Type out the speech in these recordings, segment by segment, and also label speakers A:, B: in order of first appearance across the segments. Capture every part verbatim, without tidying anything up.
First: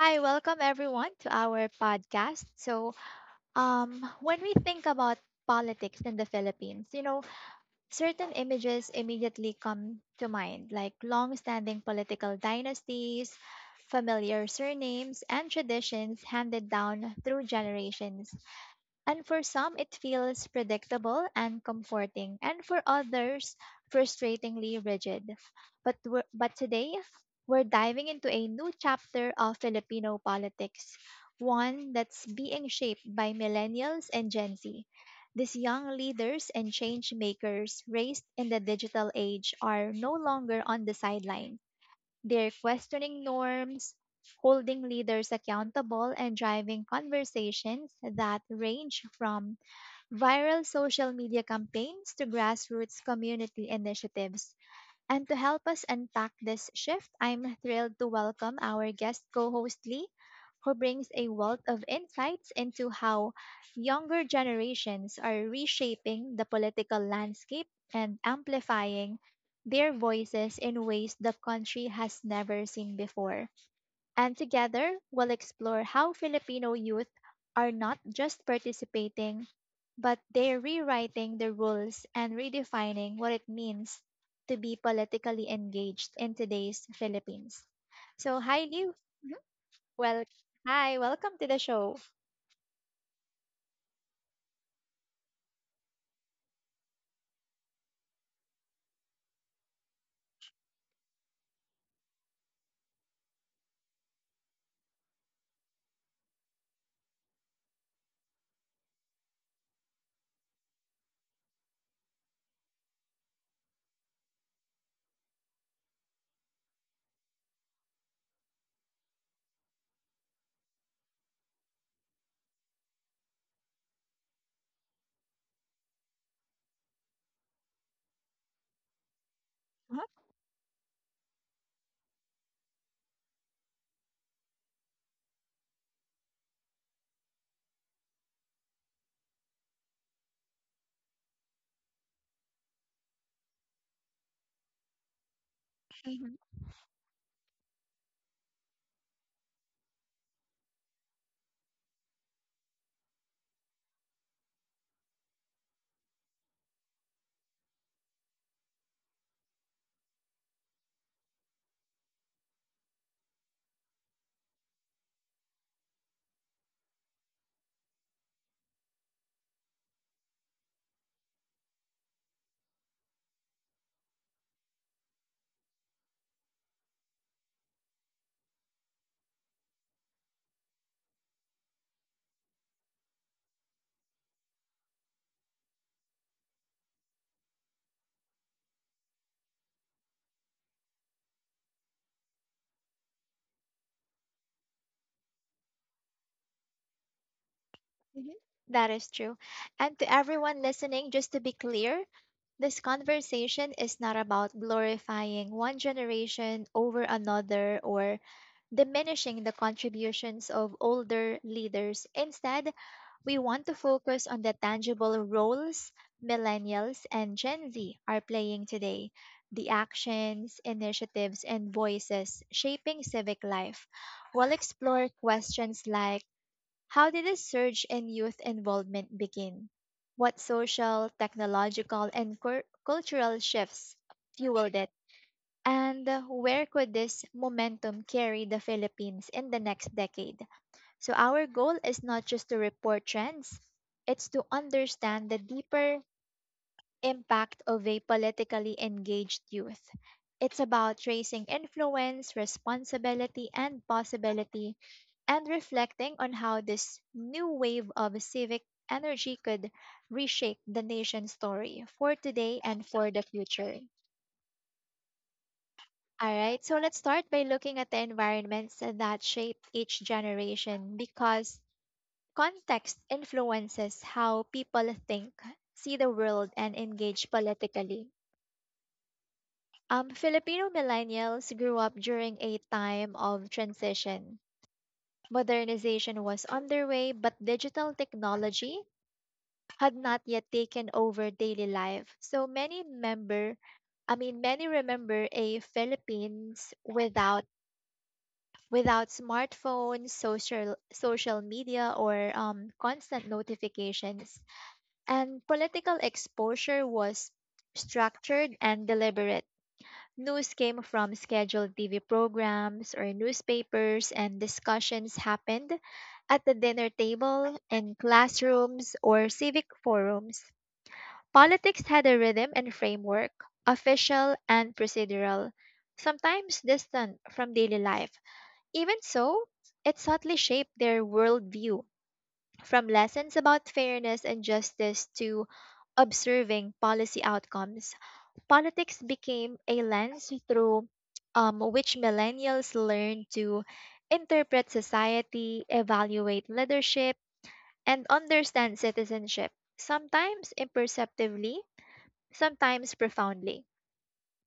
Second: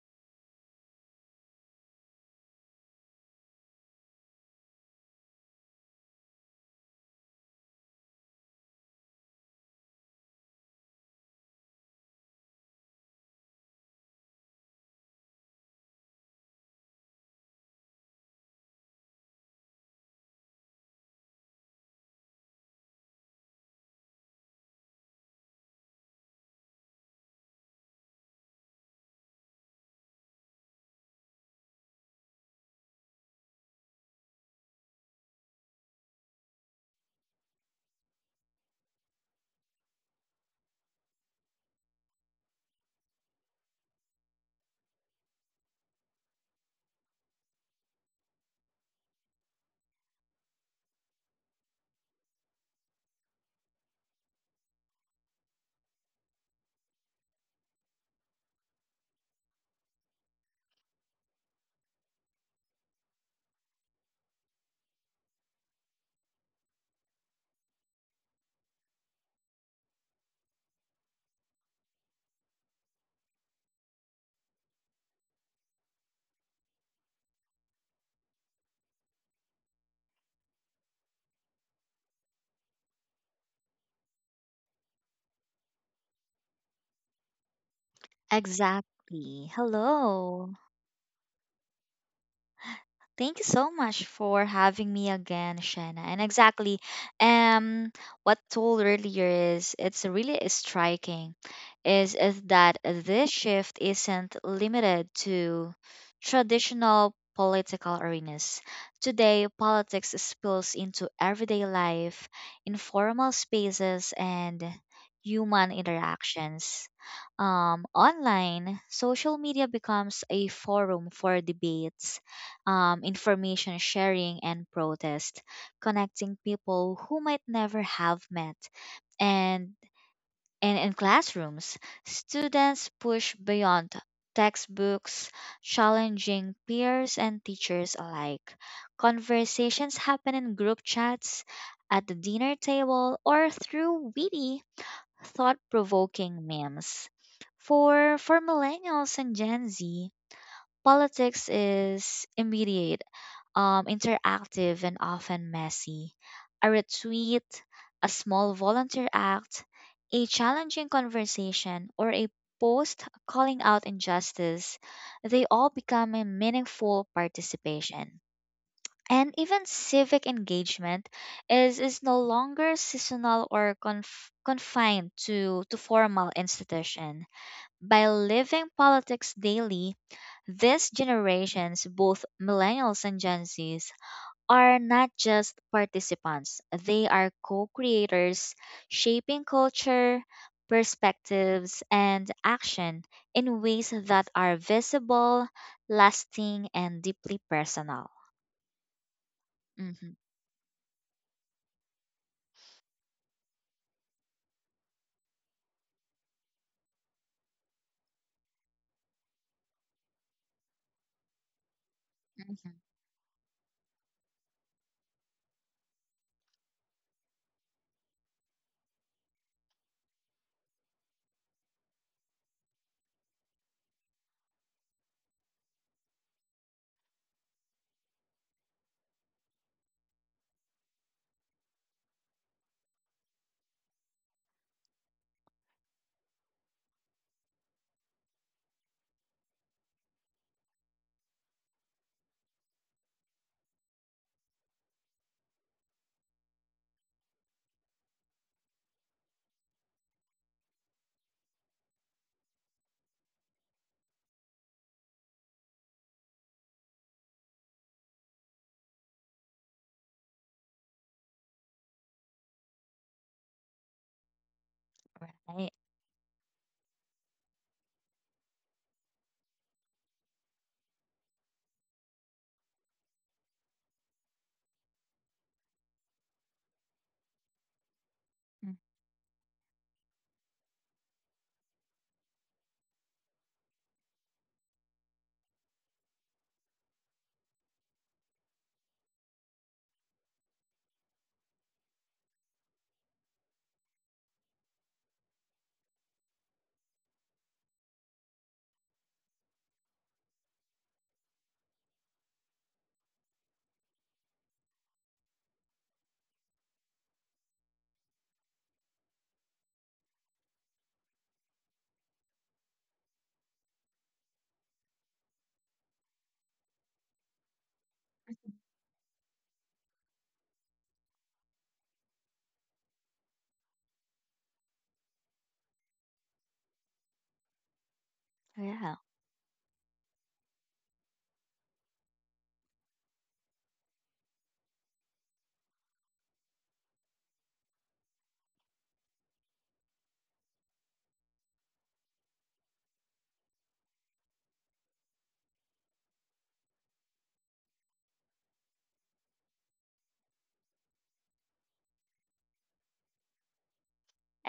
A: Hi, welcome everyone to our podcast. So, um, when we think about politics in the Philippines, you know, certain images immediately come to mind, like long-standing political dynasties, familiar surnames, and traditions handed down through generations. And for some, it feels predictable and comforting, and for others, frustratingly rigid. But, we're, but today, we're diving into a new chapter of Filipino politics, one that's being shaped by millennials and Gen Z. These young leaders and change makers raised in the digital age are no longer on the sidelines. They're questioning norms, holding leaders accountable, and driving conversations that range from viral social media campaigns to grassroots community initiatives. And to help us unpack this shift, I'm thrilled to welcome our guest co host Lee, who brings a wealth of insights into how younger generations are reshaping the political landscape and amplifying their voices in ways the country has never seen before. And together, we'll explore how Filipino youth are not just participating, but they're rewriting the rules and redefining what it means to be politically engaged in today's Philippines. So, hi, Liu. Mhm.
B: Exactly.
A: Well,
B: Hello.
A: hi, welcome to the show.
B: Thank you so much for having me again, Shanna. And exactly, um, what told earlier is it's really striking, is is that this shift isn't limited to traditional political arenas. Today, politics spills into everyday life, informal spaces, and human interactions. Um, online, social media becomes a forum for debates, um, information sharing, and protest, connecting people who might never have met. And, and in classrooms, students push beyond textbooks, challenging peers and teachers alike. Conversations happen in group chats, at the dinner table, or through witty, thought
A: Mhm.
B: provoking memes. For, for millennials and Gen Z, politics is immediate, um, interactive, and often messy. A retweet, a small volunteer act, a challenging conversation, or a post calling out injustice, they all become a meaningful participation. And even civic engagement is, is no longer seasonal or conf- confined to, to formal institution by living politics daily. These generations, both millennials and Gen Zs, are not just participants, they are co creators, shaping culture, perspectives, and action in ways that are visible, lasting, and deeply personal.
A: Mhm. That is true. And to
B: hmm
A: everyone listening, just to be clear, this conversation is not about glorifying one generation over another or diminishing the contributions of older leaders.
B: hmm
A: Instead, we want to focus on the tangible roles millennials and Gen Z are playing today, the actions, initiatives, and voices shaping civic life. We'll explore questions like, how did the surge in youth involvement begin? What social, technological, and cur- cultural shifts fueled it? And where could this momentum carry the Philippines in the next decade? So, our goal is not just to report trends, it's to understand the deeper impact of a politically engaged youth. It's about tracing influence, responsibility, and possibility, and reflecting on how this new wave of civic energy could reshape the nation's story for today and for the future.
B: Right.
A: All right, so let's start by looking at the environments that shape each generation, because context influences how people think, see the world, and engage politically.
B: Mm,
A: Um, Filipino millennials grew up during a time of transition. Modernization was underway, but digital technology had not yet taken over daily life. So many member, I mean, many remember a Philippines without without smartphones, social social media, or um, constant notifications. And political exposure was structured and deliberate. News came from scheduled T V programs or newspapers, and discussions happened at the dinner table, in classrooms, or civic forums. Politics had a rhythm and framework, official and procedural, sometimes distant from daily life.
B: Yeah.
A: Even so, it subtly shaped their worldview, from lessons about fairness and justice to observing policy outcomes. Politics became a lens through um, which millennials learn to interpret society, evaluate leadership, and understand citizenship, sometimes imperceptibly, sometimes profoundly.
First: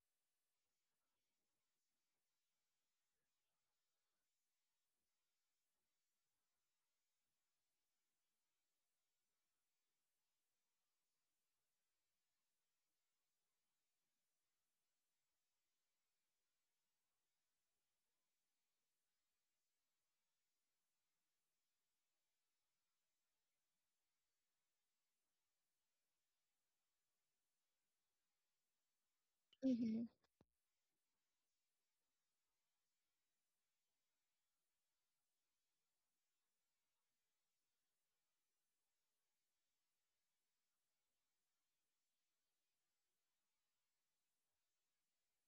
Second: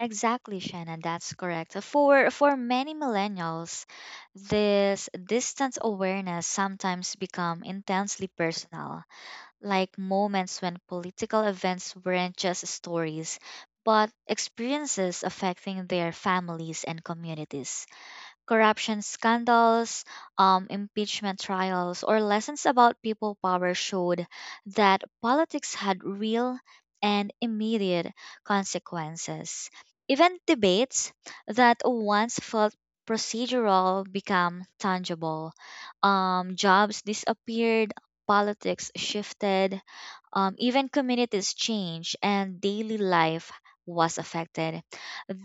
B: Exactly, Shannon, that's correct. For for many millennials, this distance awareness sometimes become intensely personal, like moments when political events weren't just stories, but experiences affecting their families and communities. Corruption scandals, um, impeachment trials, or lessons about people power showed that politics had real and immediate consequences.
A: Mm-hmm.
B: Even debates that once felt procedural become tangible. Um, jobs disappeared, politics shifted, um, even communities changed, and daily life was affected.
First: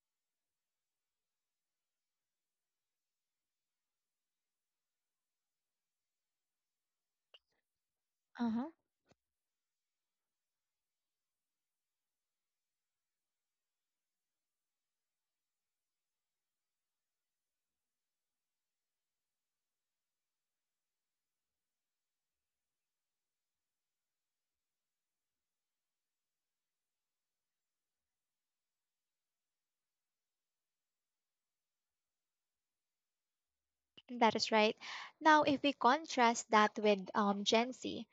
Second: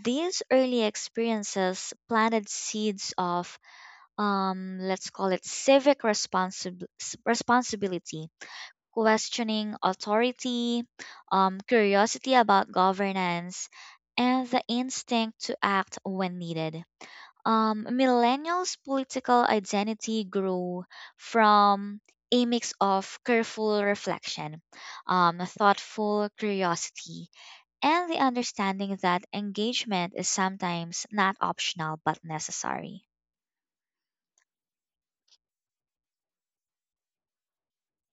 B: These early experiences planted seeds of, um, let's call it, civic responsi- responsibility,
A: Uh-huh.
B: questioning authority, um, curiosity about governance, and the instinct to act when needed. Um, millennials' political identity grew from a mix of careful reflection, um, thoughtful curiosity, and the understanding that engagement is sometimes not optional but necessary.
A: That is right. Now, if we contrast that with um, Gen Z,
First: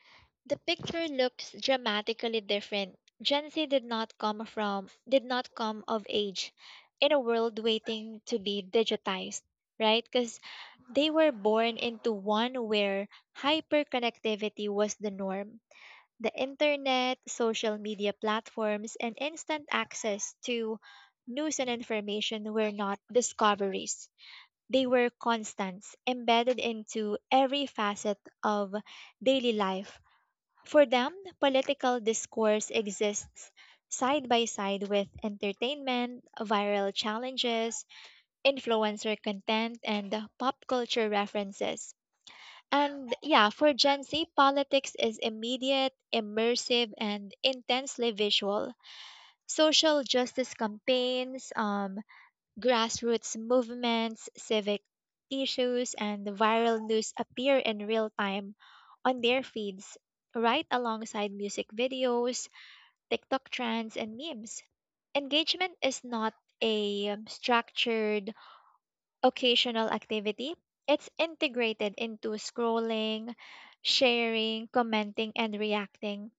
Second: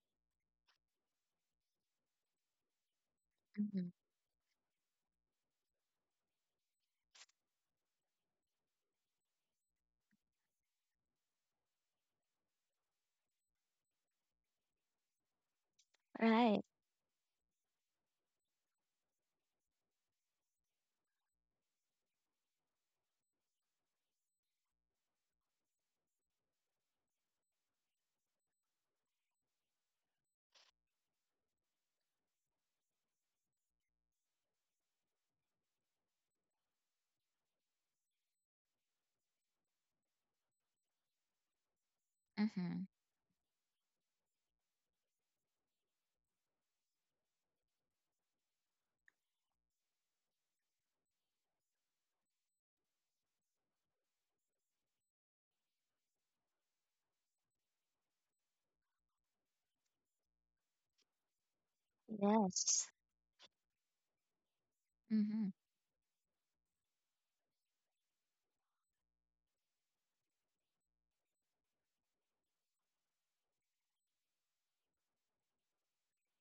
A: the picture looks dramatically different. Gen Z did
B: hmm
A: not come from did not come of age in a world waiting to be digitized, right? Cuz they were born into one where hyperconnectivity was the norm. The
B: Right.
A: internet, social media platforms, and instant access to news and information were not discoveries. They were constants embedded into every facet of daily life. For them, political discourse exists side by side with entertainment, viral challenges, influencer content, and pop culture references.
B: hmm
A: And yeah, for Gen Z, politics is immediate, immersive, and intensely visual. Social justice campaigns, um, grassroots movements, civic issues, and the viral news appear in real time on their feeds, right alongside music videos,
B: Yes.
A: TikTok trends, and memes.
B: Mm-hmm.
A: Engagement is not a um, structured, occasional activity, it's integrated into scrolling, sharing, commenting, and reacting.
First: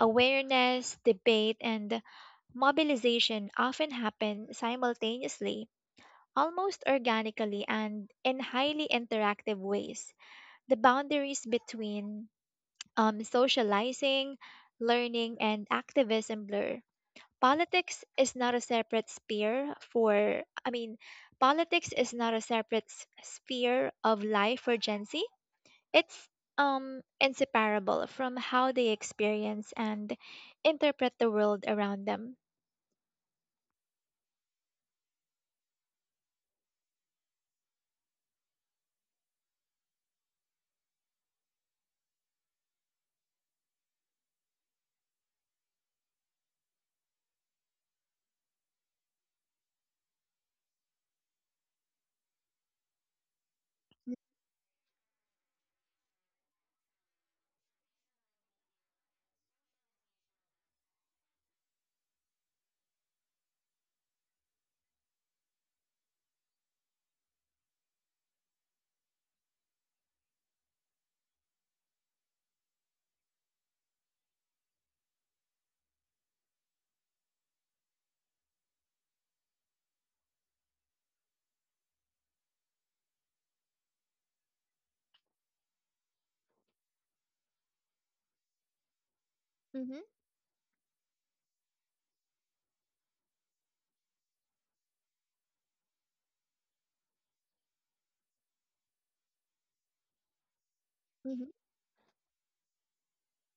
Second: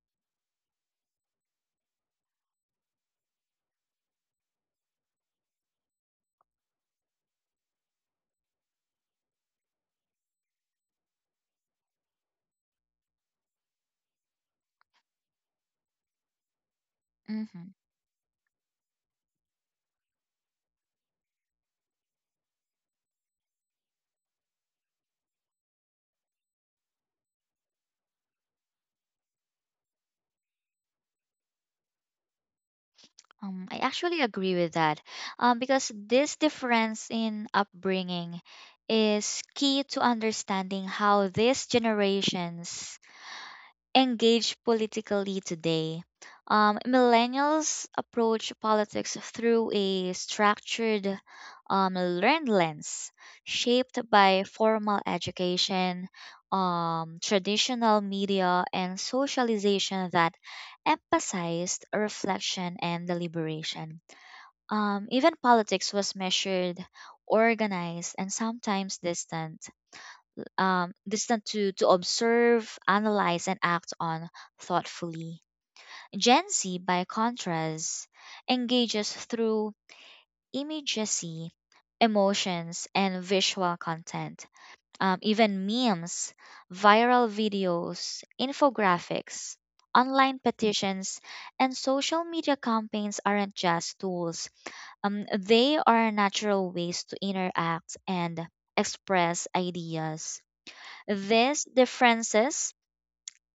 A: Awareness, debate, and mobilization often happen simultaneously, almost organically and in highly interactive ways. The boundaries between um, socializing, learning, and activism blur.
B: Mm-hmm.
A: Politics is not a separate sphere for, I mean, politics is not a separate s- sphere of life for Gen Z. It's um, inseparable from how they experience and interpret the world around them.
B: Um, I actually agree with that, um, because this difference in upbringing is key to understanding how these generations engage politically today. Um, millennials approach politics through a structured, um, learned lens, shaped by formal education, um, traditional media, and socialization that emphasized reflection and deliberation. Um, even politics was measured, organized, and sometimes distant, um, distant to, to observe, analyze, and act on thoughtfully. Gen Z, by contrast, engages through immediacy, emotions, and visual content. Um, even memes, viral videos, infographics,
A: Mm-hmm.
B: online petitions, and social media campaigns aren't just tools. Um, they are natural ways to interact and express ideas.
A: Mm-hmm.
B: These differences,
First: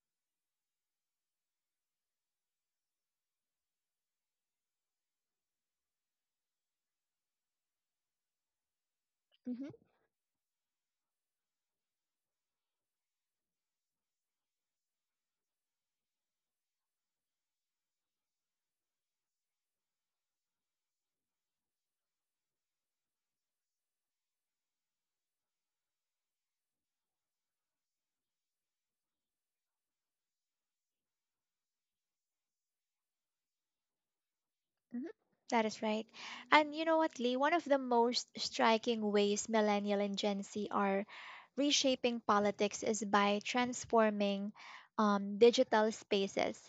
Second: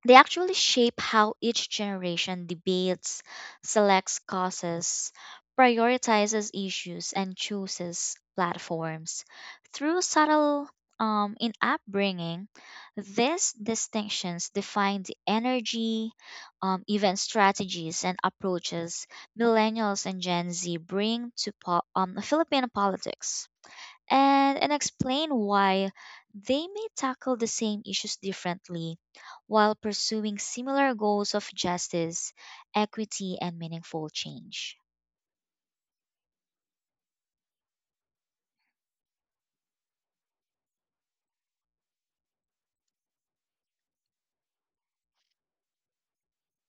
B: they actually shape how each generation debates, selects causes, prioritizes issues, and chooses platforms. Through subtle, um, in upbringing, these distinctions define the energy, um, even strategies and approaches millennials and Gen Z bring to po- um, Filipino politics, and, and explain why they may tackle the same issues differently while pursuing similar goals of justice, equity, and meaningful change.
A: Mhm. That is right. And you know what, Lee? One of the most striking ways millennial and Gen Z are reshaping politics is by transforming um, digital spaces.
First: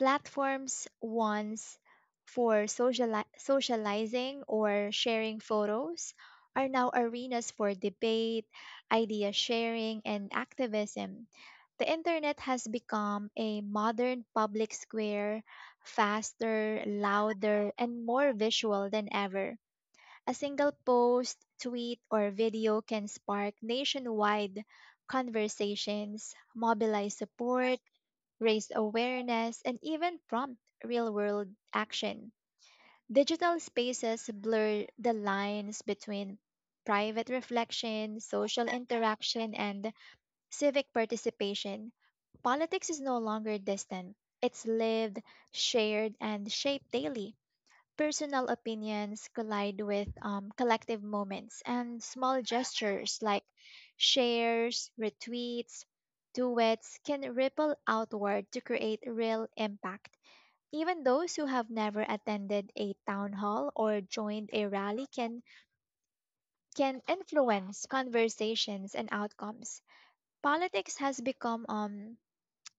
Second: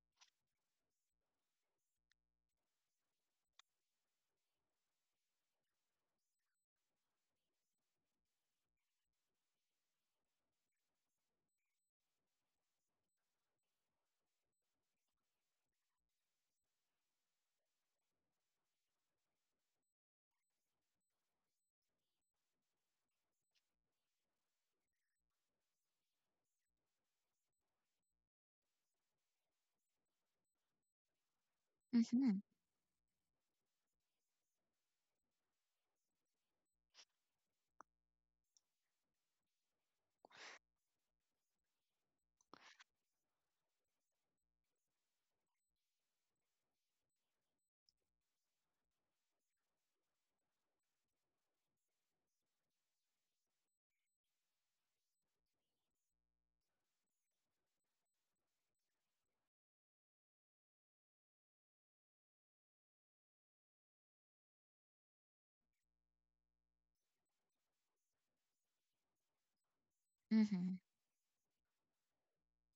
A: Platforms once for sociali- socializing or sharing photos are now arenas for debate, idea sharing, and activism. The internet has become a modern public square, faster, louder, and more visual than ever. A single post, tweet, or video can spark nationwide conversations, mobilize support, raise awareness, and even prompt real world action.
B: Mm-hmm.
A: Digital spaces blur the lines between private reflection, social interaction, and civic participation. Politics is no longer distant. It's lived, shared, and shaped daily. Personal opinions collide with um, collective moments, and small gestures like shares, retweets, duets can ripple outward to create real impact. Even those who have never attended a town hall or joined a rally can, can influence conversations and outcomes.
B: Mm-hmm.
A: Politics has become um,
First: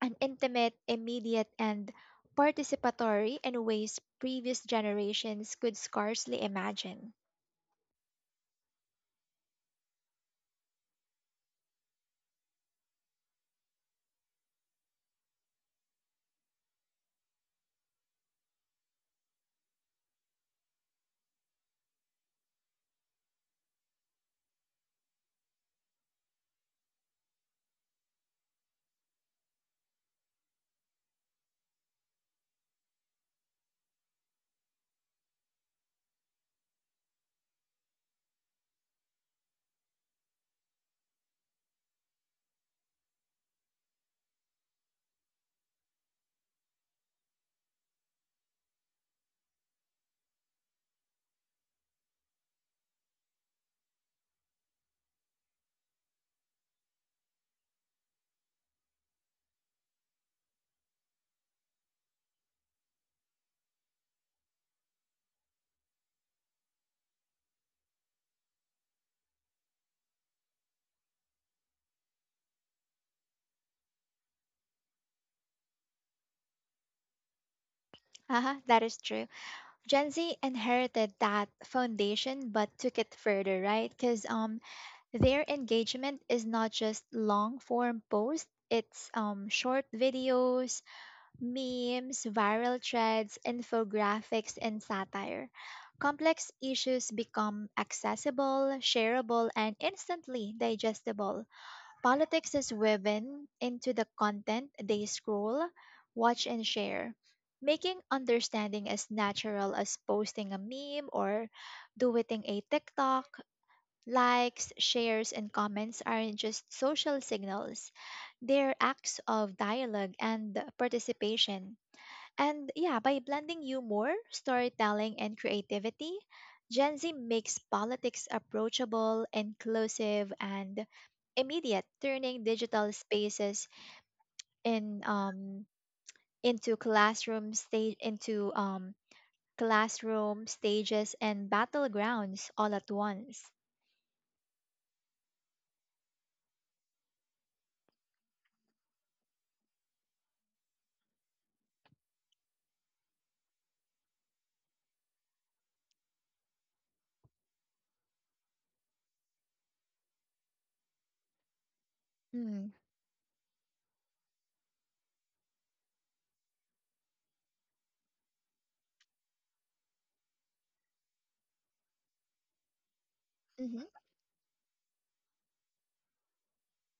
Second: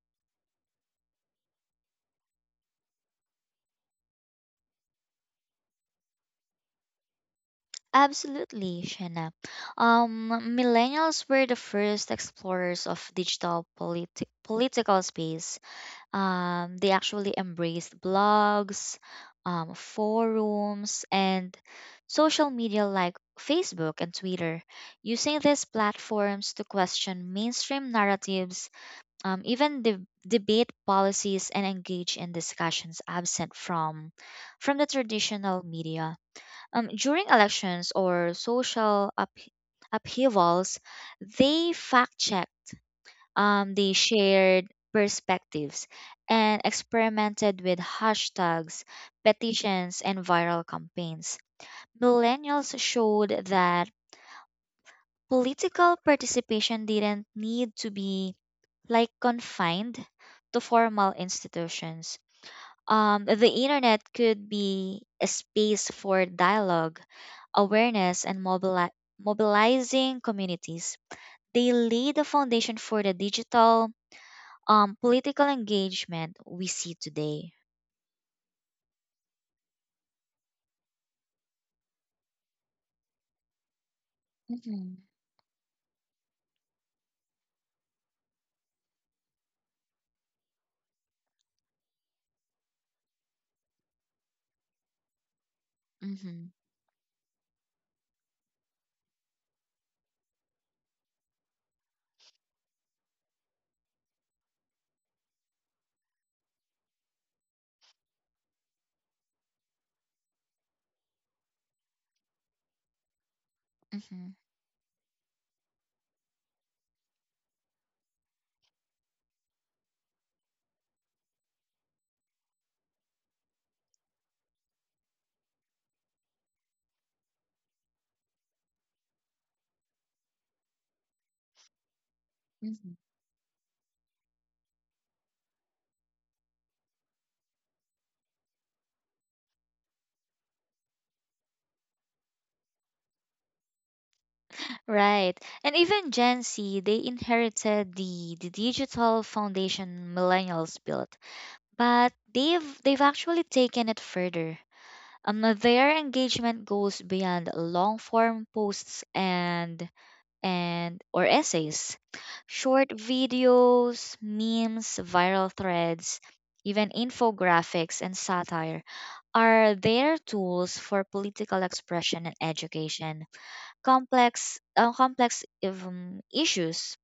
A: an intimate, immediate, and participatory in ways previous generations could scarcely imagine.
B: Absolutely, Shanna. Um, Millennials were the first explorers of digital politi- political space. Um, they actually embraced blogs, um, forums, and social media like Facebook and Twitter, using these platforms to question mainstream narratives, um, even de- debate policies, and engage in discussions absent from from the traditional media. Um, during elections or social up- upheavals, they fact check um, they shared perspectives and experimented with hashtags, petitions, and viral campaigns. Millennials showed that political participation didn't need to be like confined to formal institutions. Um, the internet could be a space for dialogue, awareness, and mobili- mobilizing communities. They laid the foundation for the digital, um, political engagement we see today.
A: Haha, that is true. Gen Z inherited that foundation but took it further, right? Because um,
B: Mhm.
A: their engagement is not just long form posts, it's um, short videos, memes, viral threads, infographics, and satire.
B: hmm
A: Complex issues become accessible, shareable, and instantly digestible. Politics is woven into the content they scroll, watch, and share, making understanding as natural as posting a meme or doing a TikTok.
B: hmm
A: Likes, shares, and comments aren't just social signals, they're acts of dialogue and participation. And yeah, by blending humor, storytelling, and creativity, Gen Z makes politics approachable, inclusive, and immediate, turning digital
B: Mhm.
A: spaces in um into classroom stage into um classroom stages and battlegrounds all at once.
B: Right. And even Gen Z, they inherited the, the digital foundation millennials built, but they've they've actually taken it further. Um, their engagement goes beyond long form posts and and or essays.
A: Mm.
B: Short videos, memes, viral threads, even infographics and satire are there tools for political expression and education?
A: Mm-hmm.
B: Complex, uh, complex um, issues,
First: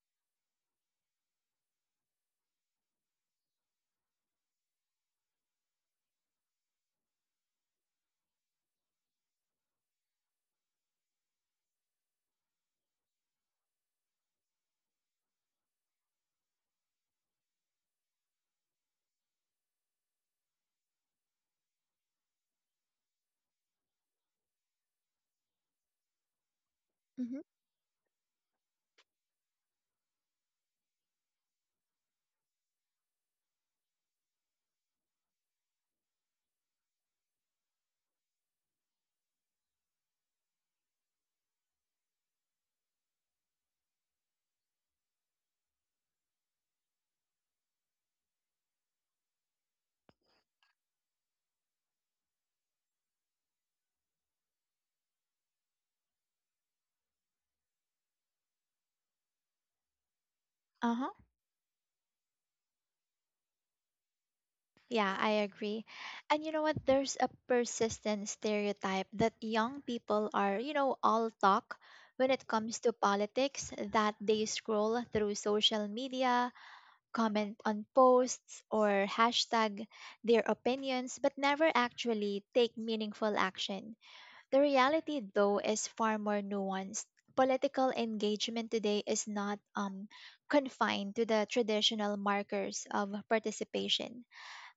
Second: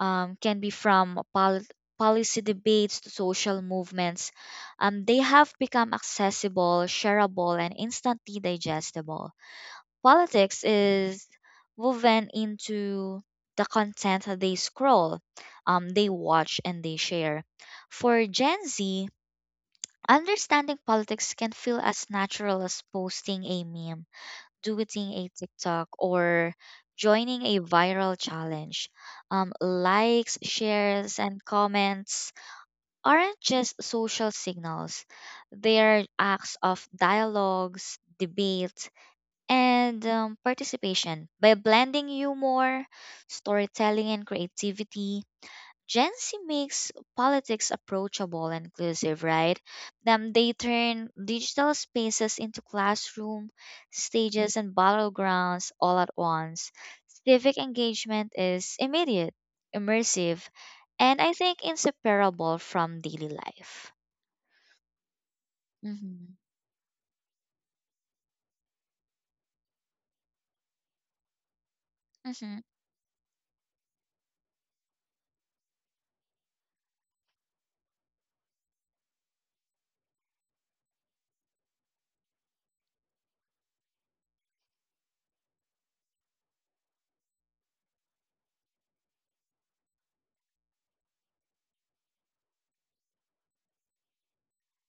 B: um, can be from pol- policy debates to social movements. Um, they have become accessible, shareable, and instantly digestible. Politics is woven into the content they scroll, um, they watch, and they share. For Gen Z, understanding politics can feel as natural as posting a meme, doing a TikTok, or joining
A: Mm-hmm.
B: a viral challenge. Um, likes, shares, and comments aren't just social signals, they're acts of dialogues, debate, and, um, participation. By blending humor, storytelling, and creativity, Gen Z makes politics approachable and inclusive, right? Then they turn digital spaces into classroom, stages, and battlegrounds all at once. Civic engagement is immediate, immersive, and
A: Uh-huh.
B: I think inseparable from daily life.
A: Yeah, I agree.
B: Mm-hmm.
A: And you know what? There's a persistent stereotype that young people are, you know, all talk when it
B: Mm-hmm.
A: comes to politics, that they scroll through social media, comment on posts, or hashtag their opinions, but never actually take meaningful action. The reality, though, is far more nuanced. Political engagement today is not um, confined to the traditional markers of participation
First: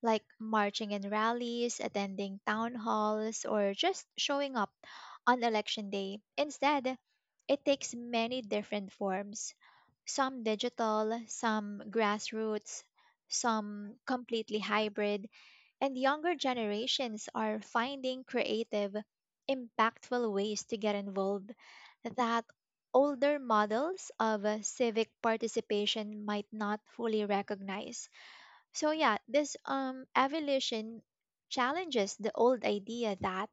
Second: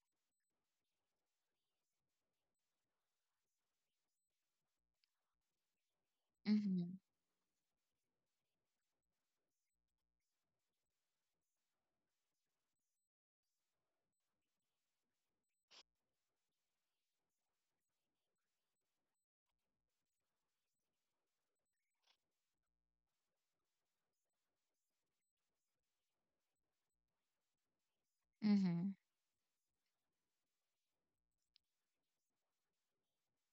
A: like marching in rallies, attending town halls, or just showing up on election day.
B: Mm-hmm.
A: Instead, it takes many different forms, some digital, some grassroots, some completely hybrid, and younger generations are finding creative, impactful ways to get involved that older models of uh, civic participation might not fully recognize.
B: Mm-hmm.
A: So yeah, this um evolution challenges the old idea that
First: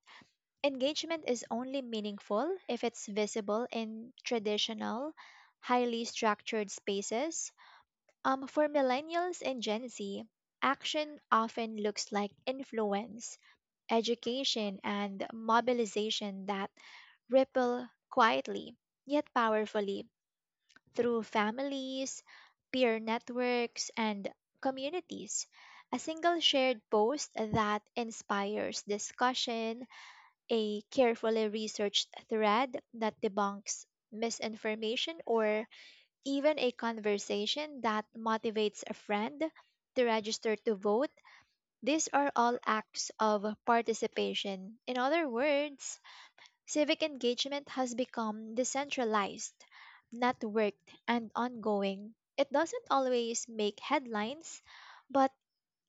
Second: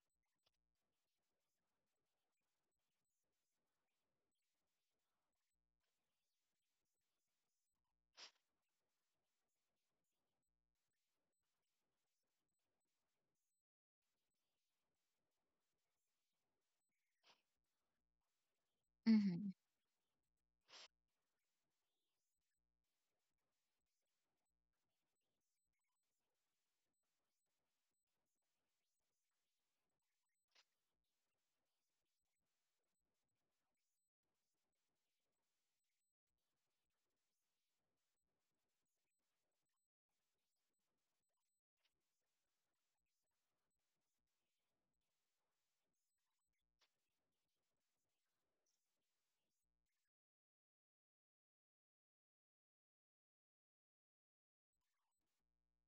A: engagement is only meaningful if it's visible in traditional, highly structured spaces. Um, for millennials and Gen Z, action often looks like influence, education, and mobilization that ripple quietly yet
B: Mm-hmm.
A: powerfully through families, peer networks, and communities. A single shared post that inspires discussion, a carefully researched thread that debunks misinformation, or even a conversation that motivates a friend to register to vote. These are all acts of participation. In other words, civic engagement has become decentralized, networked, and ongoing. It doesn't always make headlines, but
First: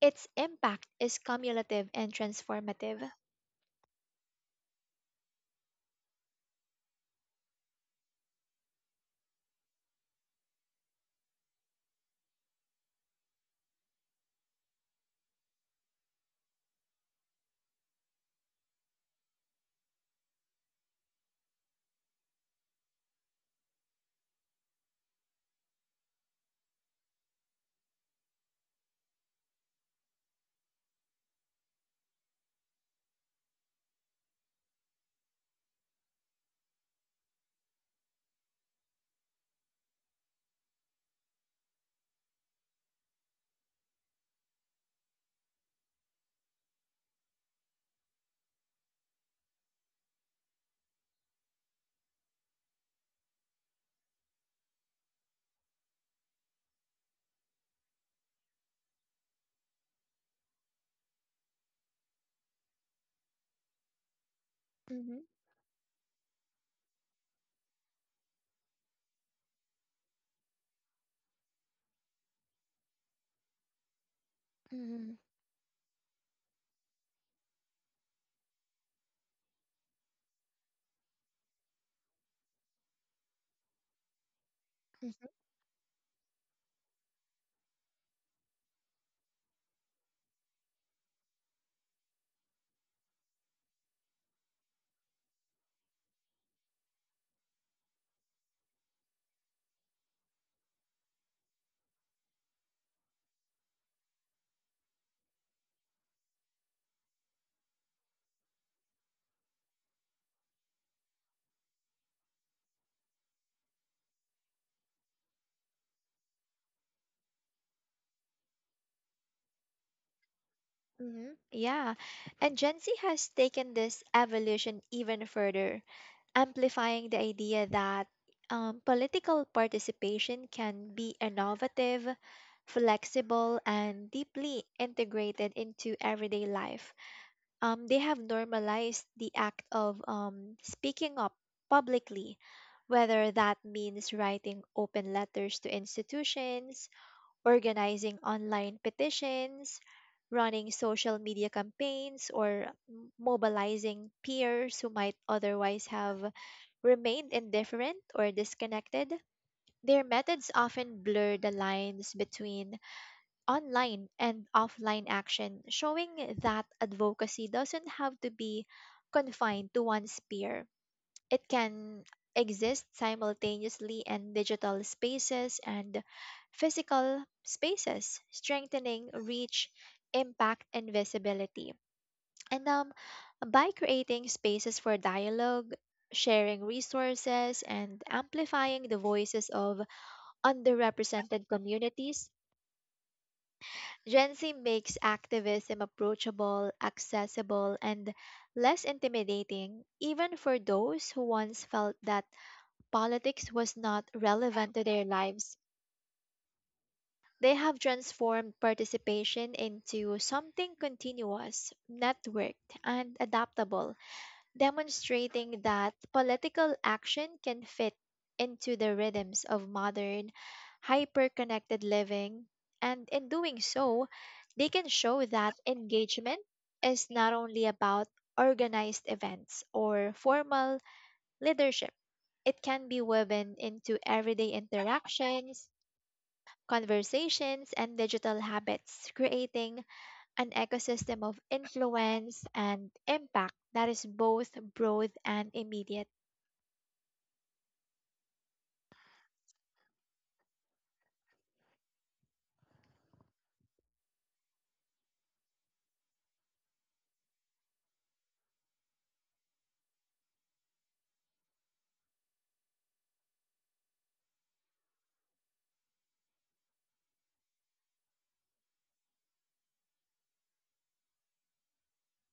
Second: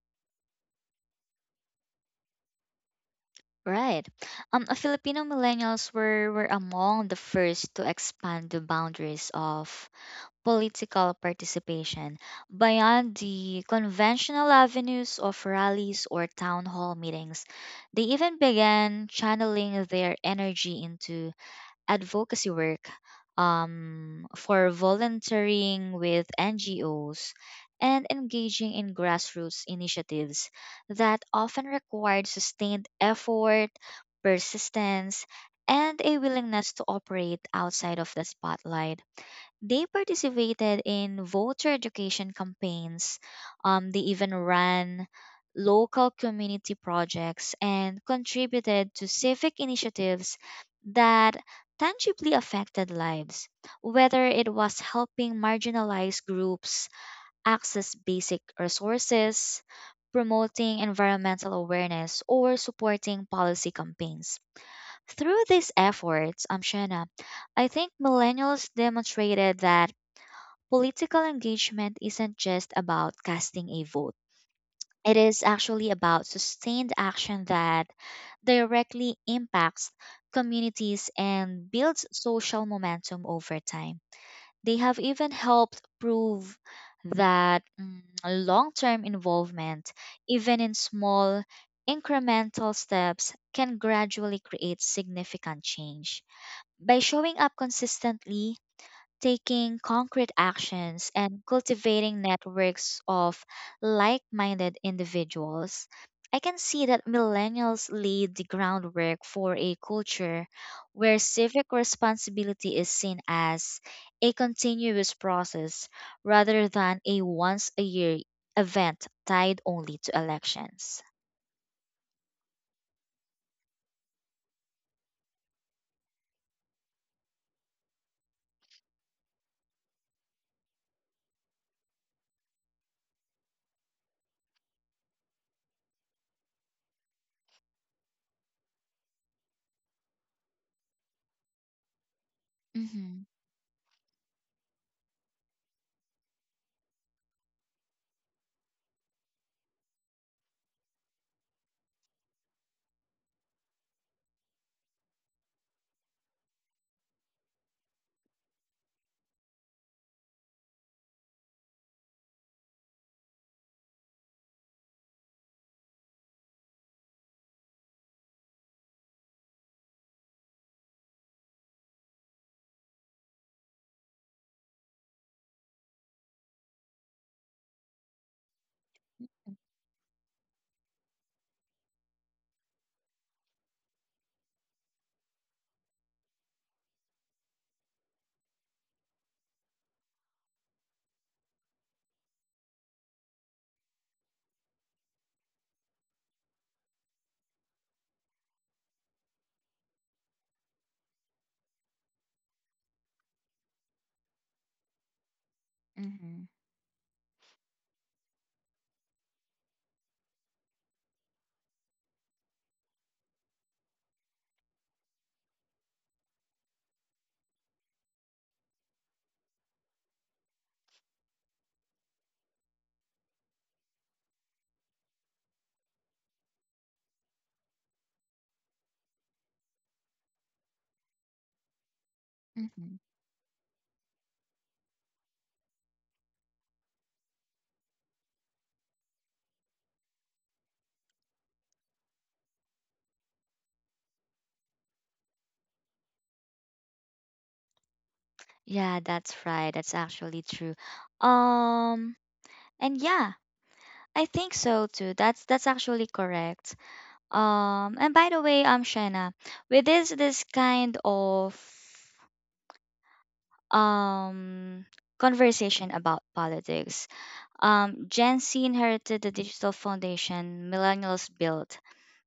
A: its impact is cumulative and transformative.
B: Right. Um, uh, Filipino millennials were, were among the first to expand the boundaries of political participation beyond the conventional avenues of rallies or town hall meetings. They even began channeling their energy into advocacy work, um, for volunteering with N G Os and engaging in grassroots initiatives that often required sustained effort, persistence, and a willingness to operate outside of the spotlight. They participated in voter education campaigns. Um, they even ran local community projects and contributed to civic initiatives that tangibly affected lives, whether it was helping marginalized groups access basic resources, promoting environmental awareness, or supporting policy campaigns.
A: Mhm.
B: Through these efforts, um, Shana, I think millennials demonstrated that political engagement isn't just about casting a vote.
A: Mhm.
B: It is actually about sustained action that directly impacts communities and builds social momentum over time. They have
A: Mhm.
B: even helped prove that, mm, long term involvement, even in small incremental steps, can gradually create significant change. By showing up consistently, taking concrete actions, and cultivating networks of like minded individuals, I can see that millennials laid the groundwork for a culture where civic responsibility is seen as a continuous process rather than a once a year event tied only to elections.
A: Mhm. Yeah, and Gen Z has taken this evolution even further, amplifying the idea that um, political participation can be innovative, flexible, and deeply integrated into everyday life. um, they have normalized the act of um, speaking up publicly,
B: Mhm,
A: whether that means writing open letters to institutions, organizing online petitions, running social media campaigns, or m- mobilizing peers who might otherwise have remained indifferent or disconnected. Their methods often blur the lines between online and offline action, showing that advocacy doesn't have to be confined to one sphere. It can exist simultaneously in digital spaces and physical spaces, strengthening reach, impact, and visibility. And um, by creating spaces for dialogue, sharing resources, and amplifying the voices of underrepresented communities, Gen Z makes activism approachable, accessible, and less intimidating, even for those who once felt that politics was not relevant to their lives.
B: mhm,
A: They have transformed participation into something continuous, networked, and adaptable, demonstrating that political action can fit into the rhythms of modern, hyper connected living. And in doing so, they can show that engagement is not only about organized events or formal leadership, it can be
B: mhm.
A: woven into everyday interactions, conversations and digital habits, creating an ecosystem of influence and impact that is both broad and immediate.
B: Yeah, that's right. That's actually true. Um, and yeah, I think so too. That's that's actually correct. Um, and by the way, um, Shena, with this this kind of um conversation about politics, um, Gen Z inherited the digital foundation millennials built,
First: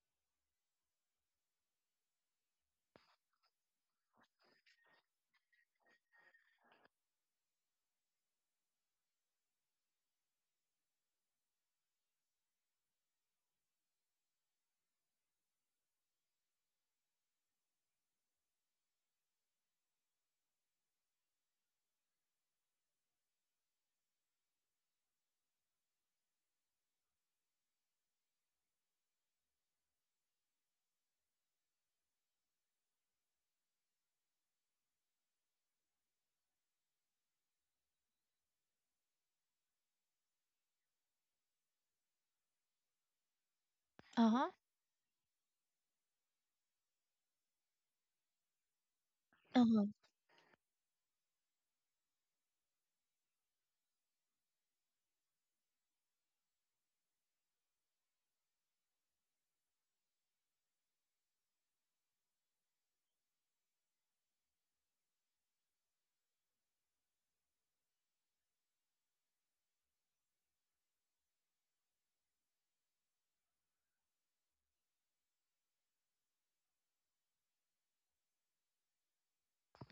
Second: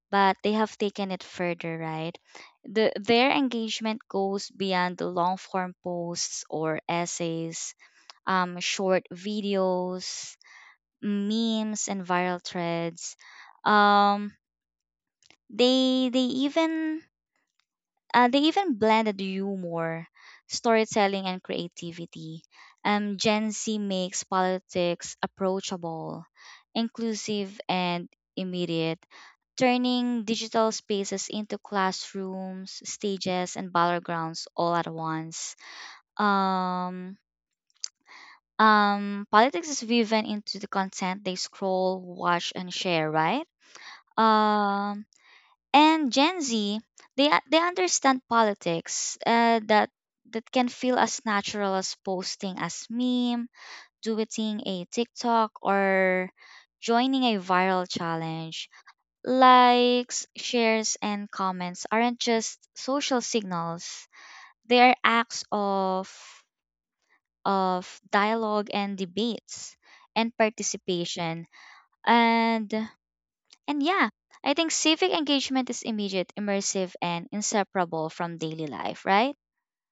B: but they have taken it further, right? The their engagement goes beyond the long form posts or essays, um, short videos, memes, and viral threads. Um, They they even uh, they even blended humor, storytelling, and creativity. Um, Gen Z makes politics approachable, inclusive, and immediate, turning digital spaces into classrooms, stages, and battlegrounds all at once. Um, um, Politics is woven into the content they scroll, watch, and share, right?
A: Uh huh.
B: Um, And Gen Z, they u- they understand politics, uh,
A: Uh huh.
B: that that can feel as natural as posting a meme, doing a TikTok, or joining a viral challenge. Likes, shares, and comments aren't just social signals; they are acts of, of dialogue and debates and participation. And and yeah, I think civic engagement is immediate, immersive, and inseparable from daily life, right?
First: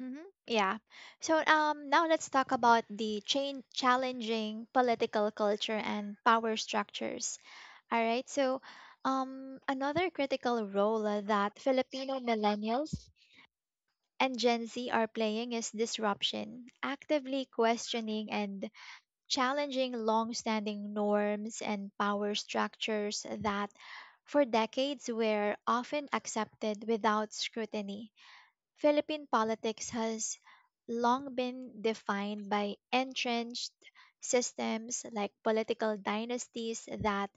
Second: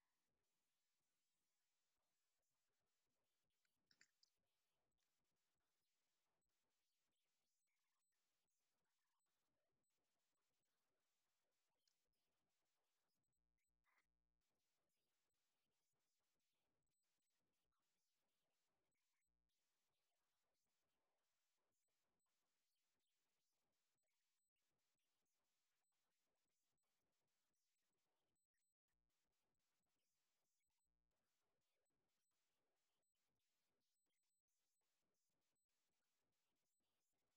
A: Mm-hmm. Yeah. So um, now let's talk about the chain challenging political culture and power structures. All right. So um, another critical role uh, that Filipino millennials and Gen Z are playing is disruption, actively questioning and challenging long-standing norms and power structures that for decades were often accepted without scrutiny. Philippine politics has long been defined by entrenched systems like political dynasties that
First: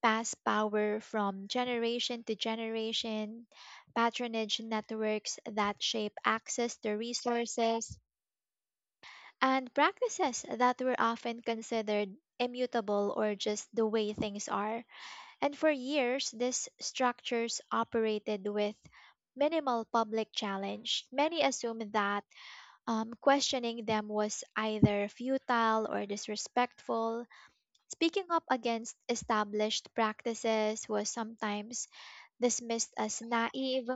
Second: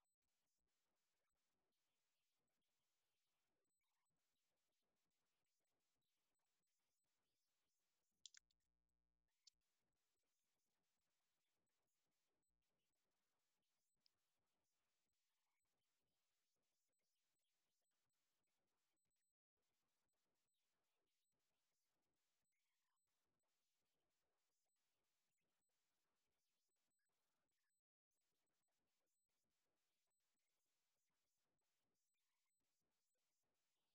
A: pass power from generation to generation, patronage networks that shape access to resources, and practices that were often considered immutable or just the way things are. And for years, these structures operated with minimal public challenge. Many assumed that um, questioning them was either futile or disrespectful. Speaking up against established practices was sometimes dismissed as naive,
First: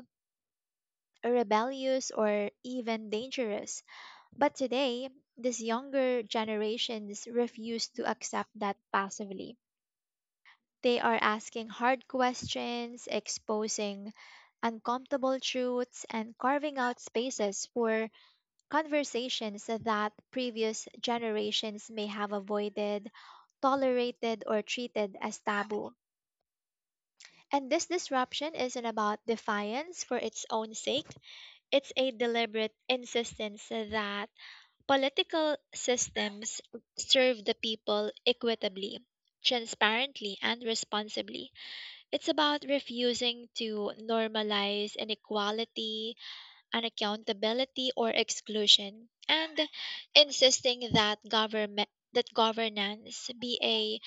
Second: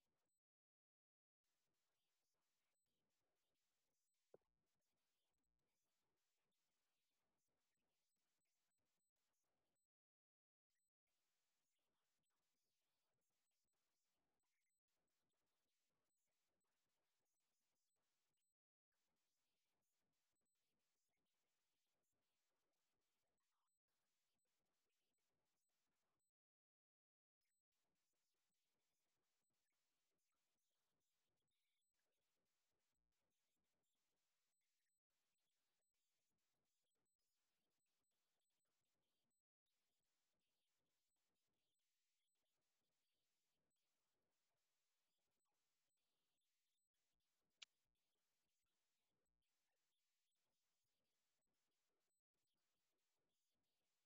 A: rebellious, or even dangerous. But today, these younger generations refuse to accept that passively. They are asking hard questions, exposing uncomfortable truths, and carving out spaces for conversations that previous generations may have avoided, tolerated, or treated as taboo. And this disruption isn't about defiance for its own sake. It's a deliberate insistence that political systems serve the people equitably, transparently, and responsibly. It's about refusing to normalize inequality, unaccountability, or exclusion, and insisting that government that governance be a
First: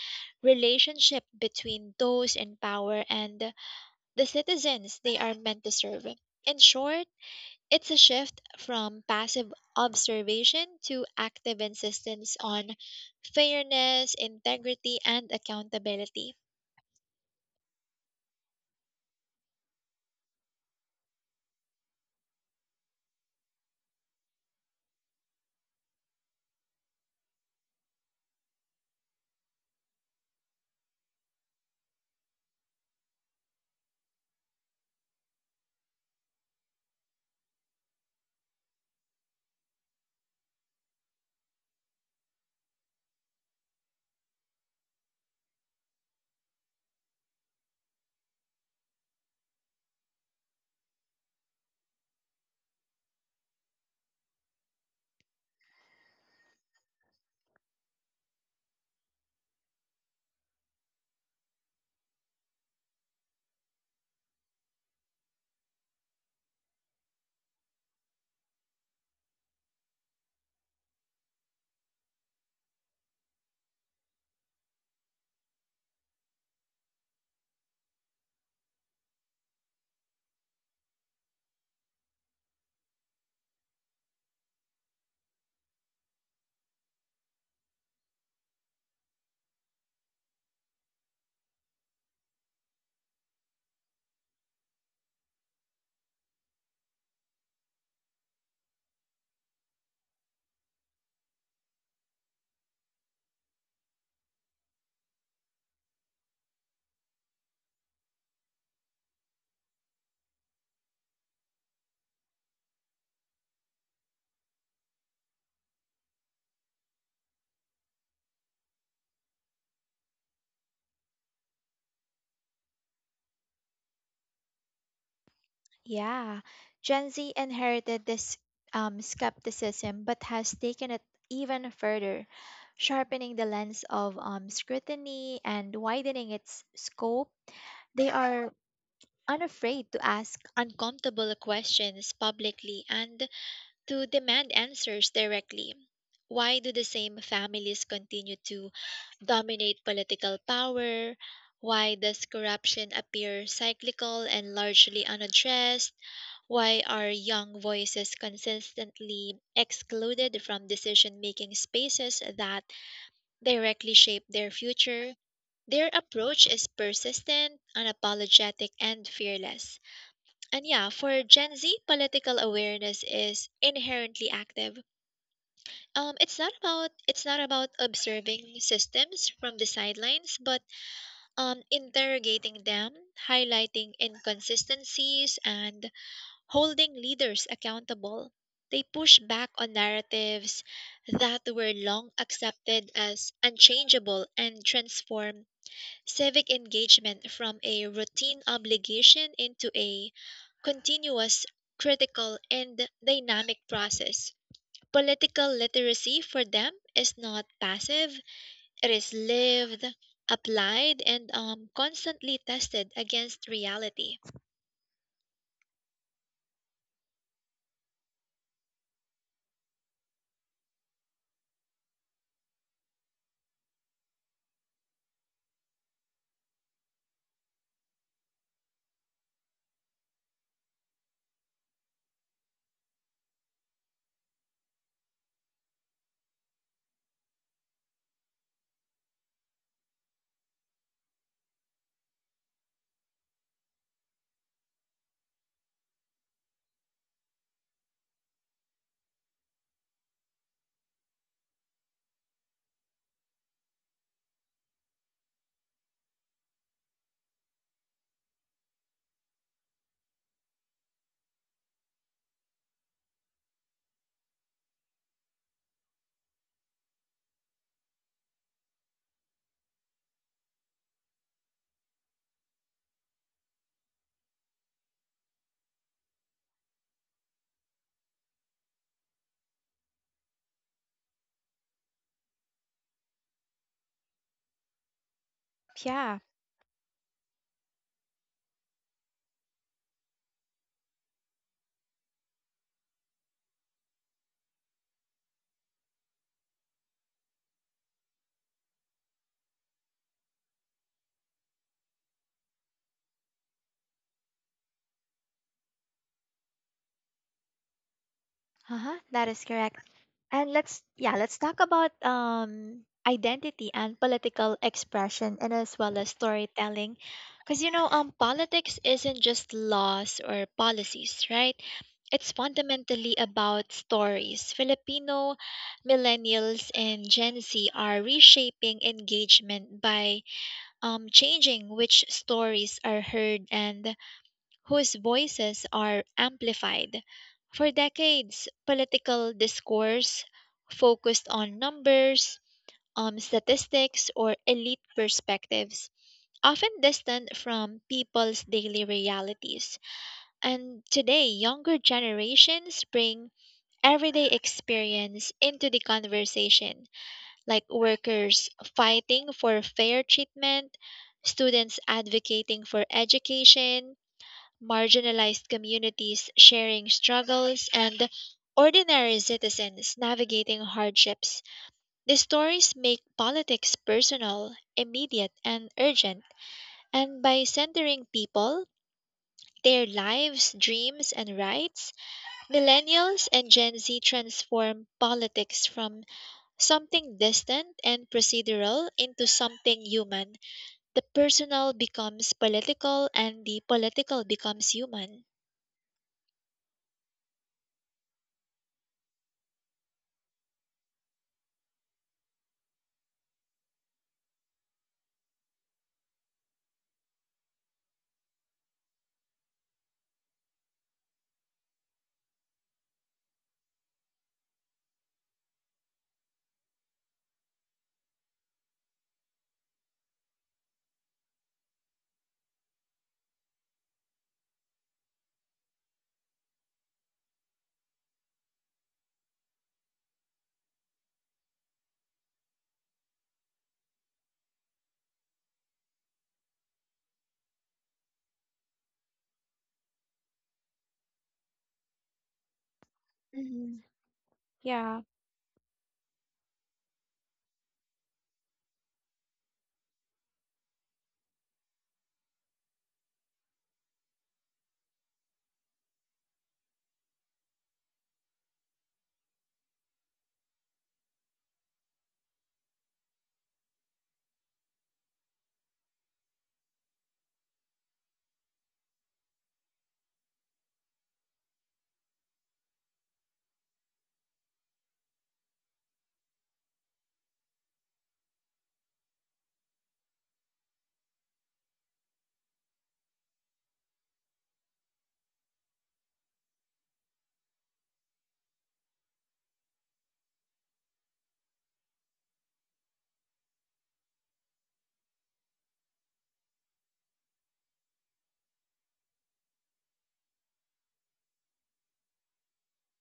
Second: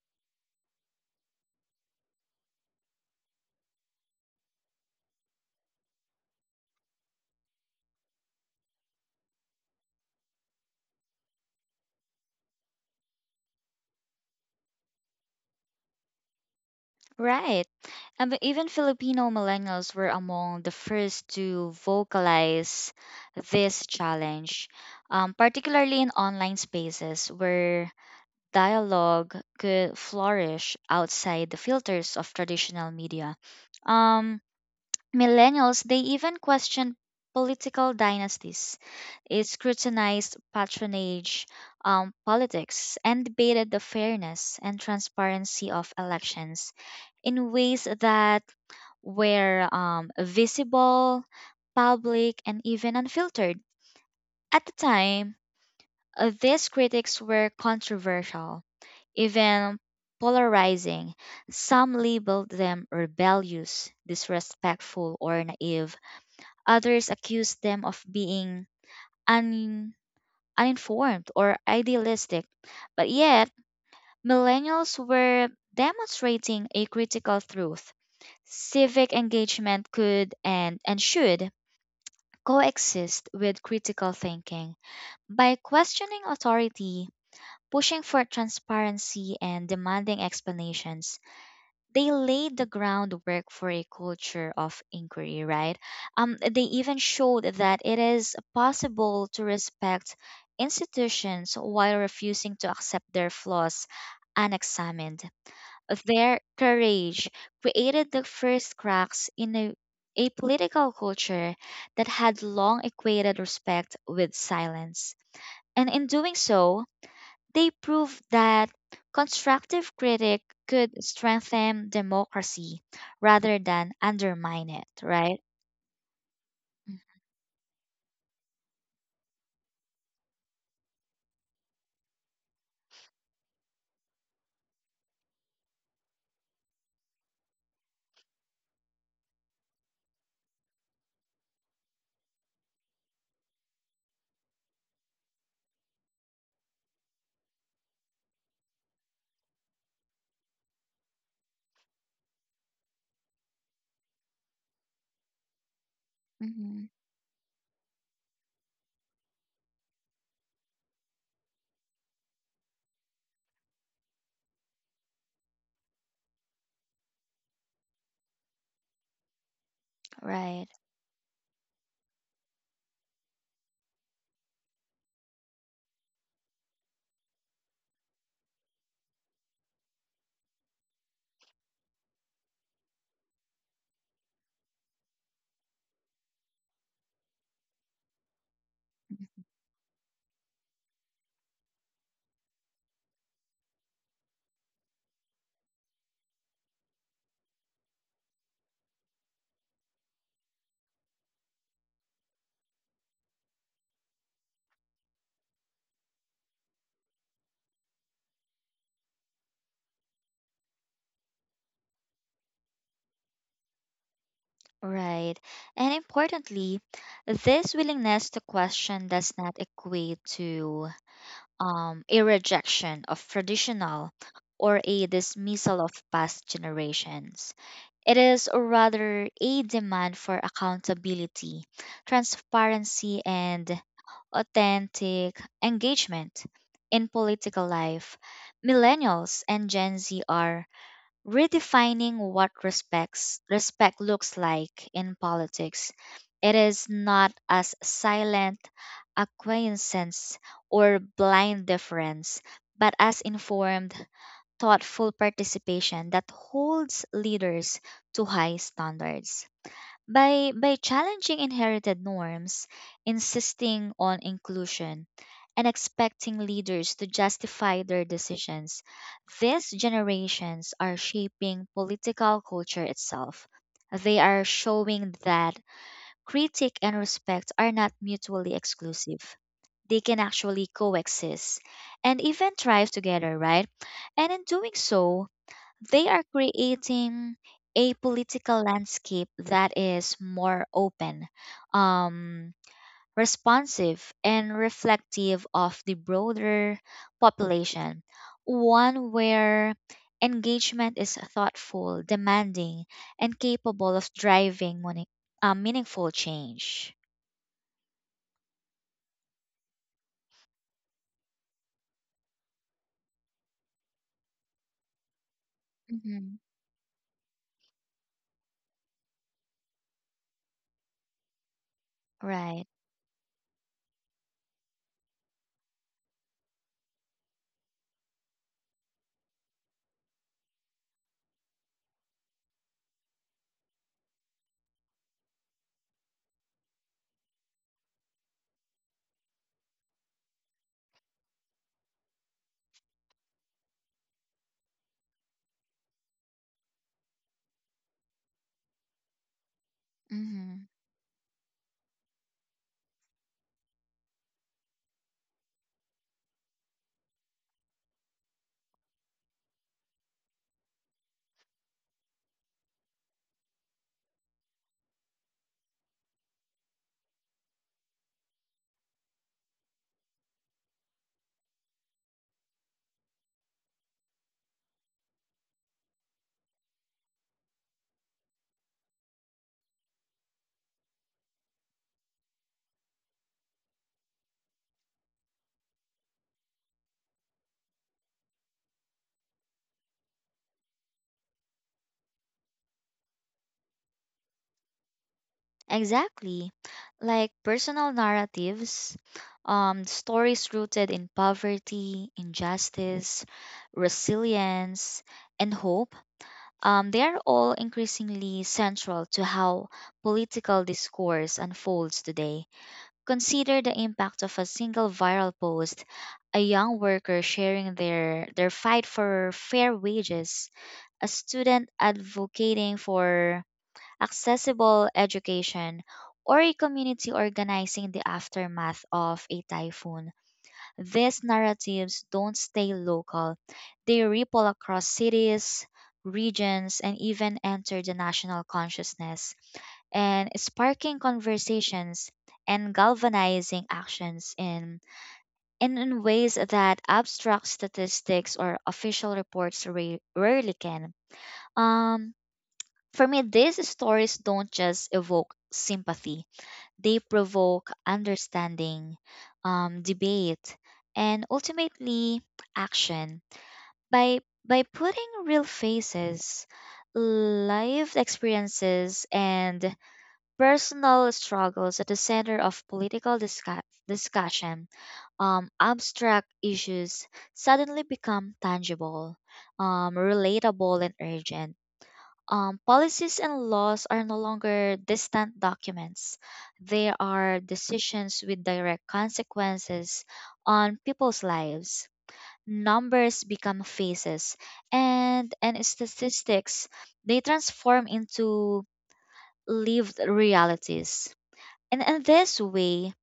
A: relationship between those in power and the citizens they are meant to serve. In short, it's a shift from passive observation to active insistence on fairness, integrity, and accountability.
B: Right. And but even Filipino millennials were among the first to vocalize this challenge, um, particularly in online spaces where dialogue could flourish outside the filters of traditional media. Um, Millennials, they even question political dynasties, it scrutinized patronage, um, politics, and debated the fairness and transparency of elections in ways that were, um, visible, public, and even unfiltered. At the time, uh, these critics were controversial, even polarizing. Some labeled them rebellious, disrespectful, or naive. Others accuse them of being un- uninformed or idealistic, but yet millennials were demonstrating a critical truth. Civic engagement could and, and should coexist with critical thinking. By questioning authority, pushing for transparency, and demanding explanations, they laid the groundwork for a culture of inquiry, right? Um, they even showed that it is possible to respect institutions while refusing to accept their flaws unexamined. Their courage created the first cracks in a, a political culture that had long equated respect with silence. And in doing so, they proved that constructive critic could strengthen democracy rather than undermine it, right?
A: Yeah, Gen Z inherited this um, skepticism but has taken it even further, sharpening the lens of um, scrutiny and widening its scope. They are unafraid to ask uncomfortable questions publicly and to demand answers directly. Why do the same families continue to dominate political power? Why does corruption appear cyclical and largely unaddressed? Why
B: hmm
A: are young voices consistently excluded from decision making spaces that directly shape their future? Their approach is persistent, unapologetic, and fearless. And
B: Right,
A: yeah, for Gen Z, political awareness is inherently active. Um, it's not about it's not about observing systems from the sidelines, but um, interrogating them, highlighting inconsistencies, and holding leaders accountable. They push back on narratives that were long accepted as unchangeable and transform civic engagement from a routine obligation into a continuous, critical, and dynamic process. Political literacy for them is not passive, it is lived, applied, and um, constantly tested against reality.
B: right. And importantly, this willingness to question does not equate to, um, a rejection of traditional or a dismissal of past generations. It is rather a demand for accountability, transparency, and authentic engagement in political life. Millennials and Gen Z are redefining what respects respect looks like in politics. It is not as silent acquiescence or blind deference, but as informed thoughtful participation that holds leaders to high standards. By, by challenging inherited norms, insisting on inclusion, and expecting leaders to justify their decisions, these generations are shaping political culture itself. They are showing that critique and respect are not mutually exclusive. They can actually coexist and even thrive together, right? And in doing so, they
A: Yeah,
B: are creating a political landscape that is more open, um, responsive, and reflective of the broader population. One where engagement is thoughtful, demanding, and capable of driving moni- uh, meaningful change.
A: Uh-huh, that is correct. And let's yeah, let's talk about um identity and political expression and as well as
B: Mhm.
A: storytelling. Cuz you know, um politics isn't just laws or policies, right? It's
B: Right.
A: fundamentally about stories. Filipino millennials and Gen Z are reshaping engagement by um, changing which stories are heard and whose voices are amplified. For decades, political discourse focused on numbers, um, statistics, or elite perspectives, often distant from people's daily realities.
B: hmm
A: And today, younger generations bring everyday experience into the conversation, like workers fighting for fair treatment, students advocating for education, marginalized communities sharing struggles, and ordinary citizens navigating hardships. The stories make politics personal, immediate, and urgent, and by centering people, their lives, dreams, and rights, millennials and Gen Z transform politics from something distant and procedural into something human. The personal becomes political, and the political becomes human.
B: Exactly. Like personal narratives, um, stories rooted in poverty, injustice, resilience, and hope, um, they are all increasingly central to how political discourse unfolds today. Consider the impact of a single viral post, a young worker sharing their, their fight for fair wages, a student advocating for accessible education, or a community organizing the aftermath of a typhoon. These narratives don't stay local, they ripple across cities, regions, and even enter the national consciousness, and sparking conversations and galvanizing
A: Mhm.
B: actions in, in, in ways that abstract statistics or official reports ra- rarely can. Um, for me, these stories don't just evoke sympathy, they provoke understanding, um, debate, and ultimately action. By, by putting real faces, lived experiences, and personal struggles at the center of political discu- discussion, um, abstract issues suddenly become tangible, um, relatable, and urgent. Um, policies and laws are no longer distant documents. They are decisions with direct consequences on people's lives. Numbers become faces, and, and statistics, they transform into lived realities. And in this way,